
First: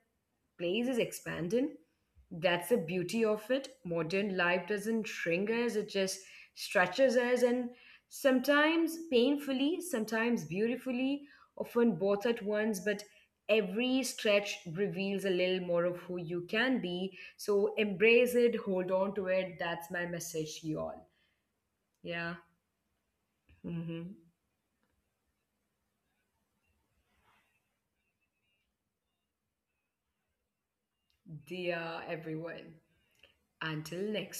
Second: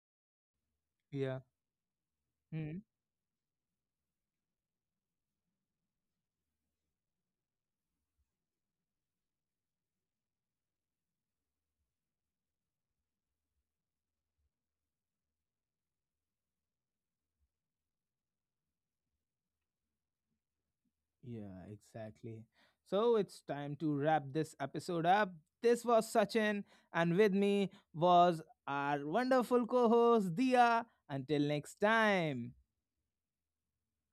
Speaker 2: place is
Speaker 1: Yeah.
Speaker 2: expanding. That's the beauty of it. Modern life doesn't shrink us, it just stretches us, and sometimes painfully, sometimes beautifully, often both at once. But every stretch reveals a little more of who you can be. So embrace it, hold on to it. That's my message to you all.
Speaker 1: Yeah,
Speaker 2: Yeah.
Speaker 1: exactly. So it's time
Speaker 2: Hmm.
Speaker 1: to wrap this episode up. This was Sachin, and with me was our wonderful co host, Dia. Until
Speaker 2: Dear
Speaker 1: next
Speaker 2: everyone,
Speaker 1: time.
Speaker 2: until next time.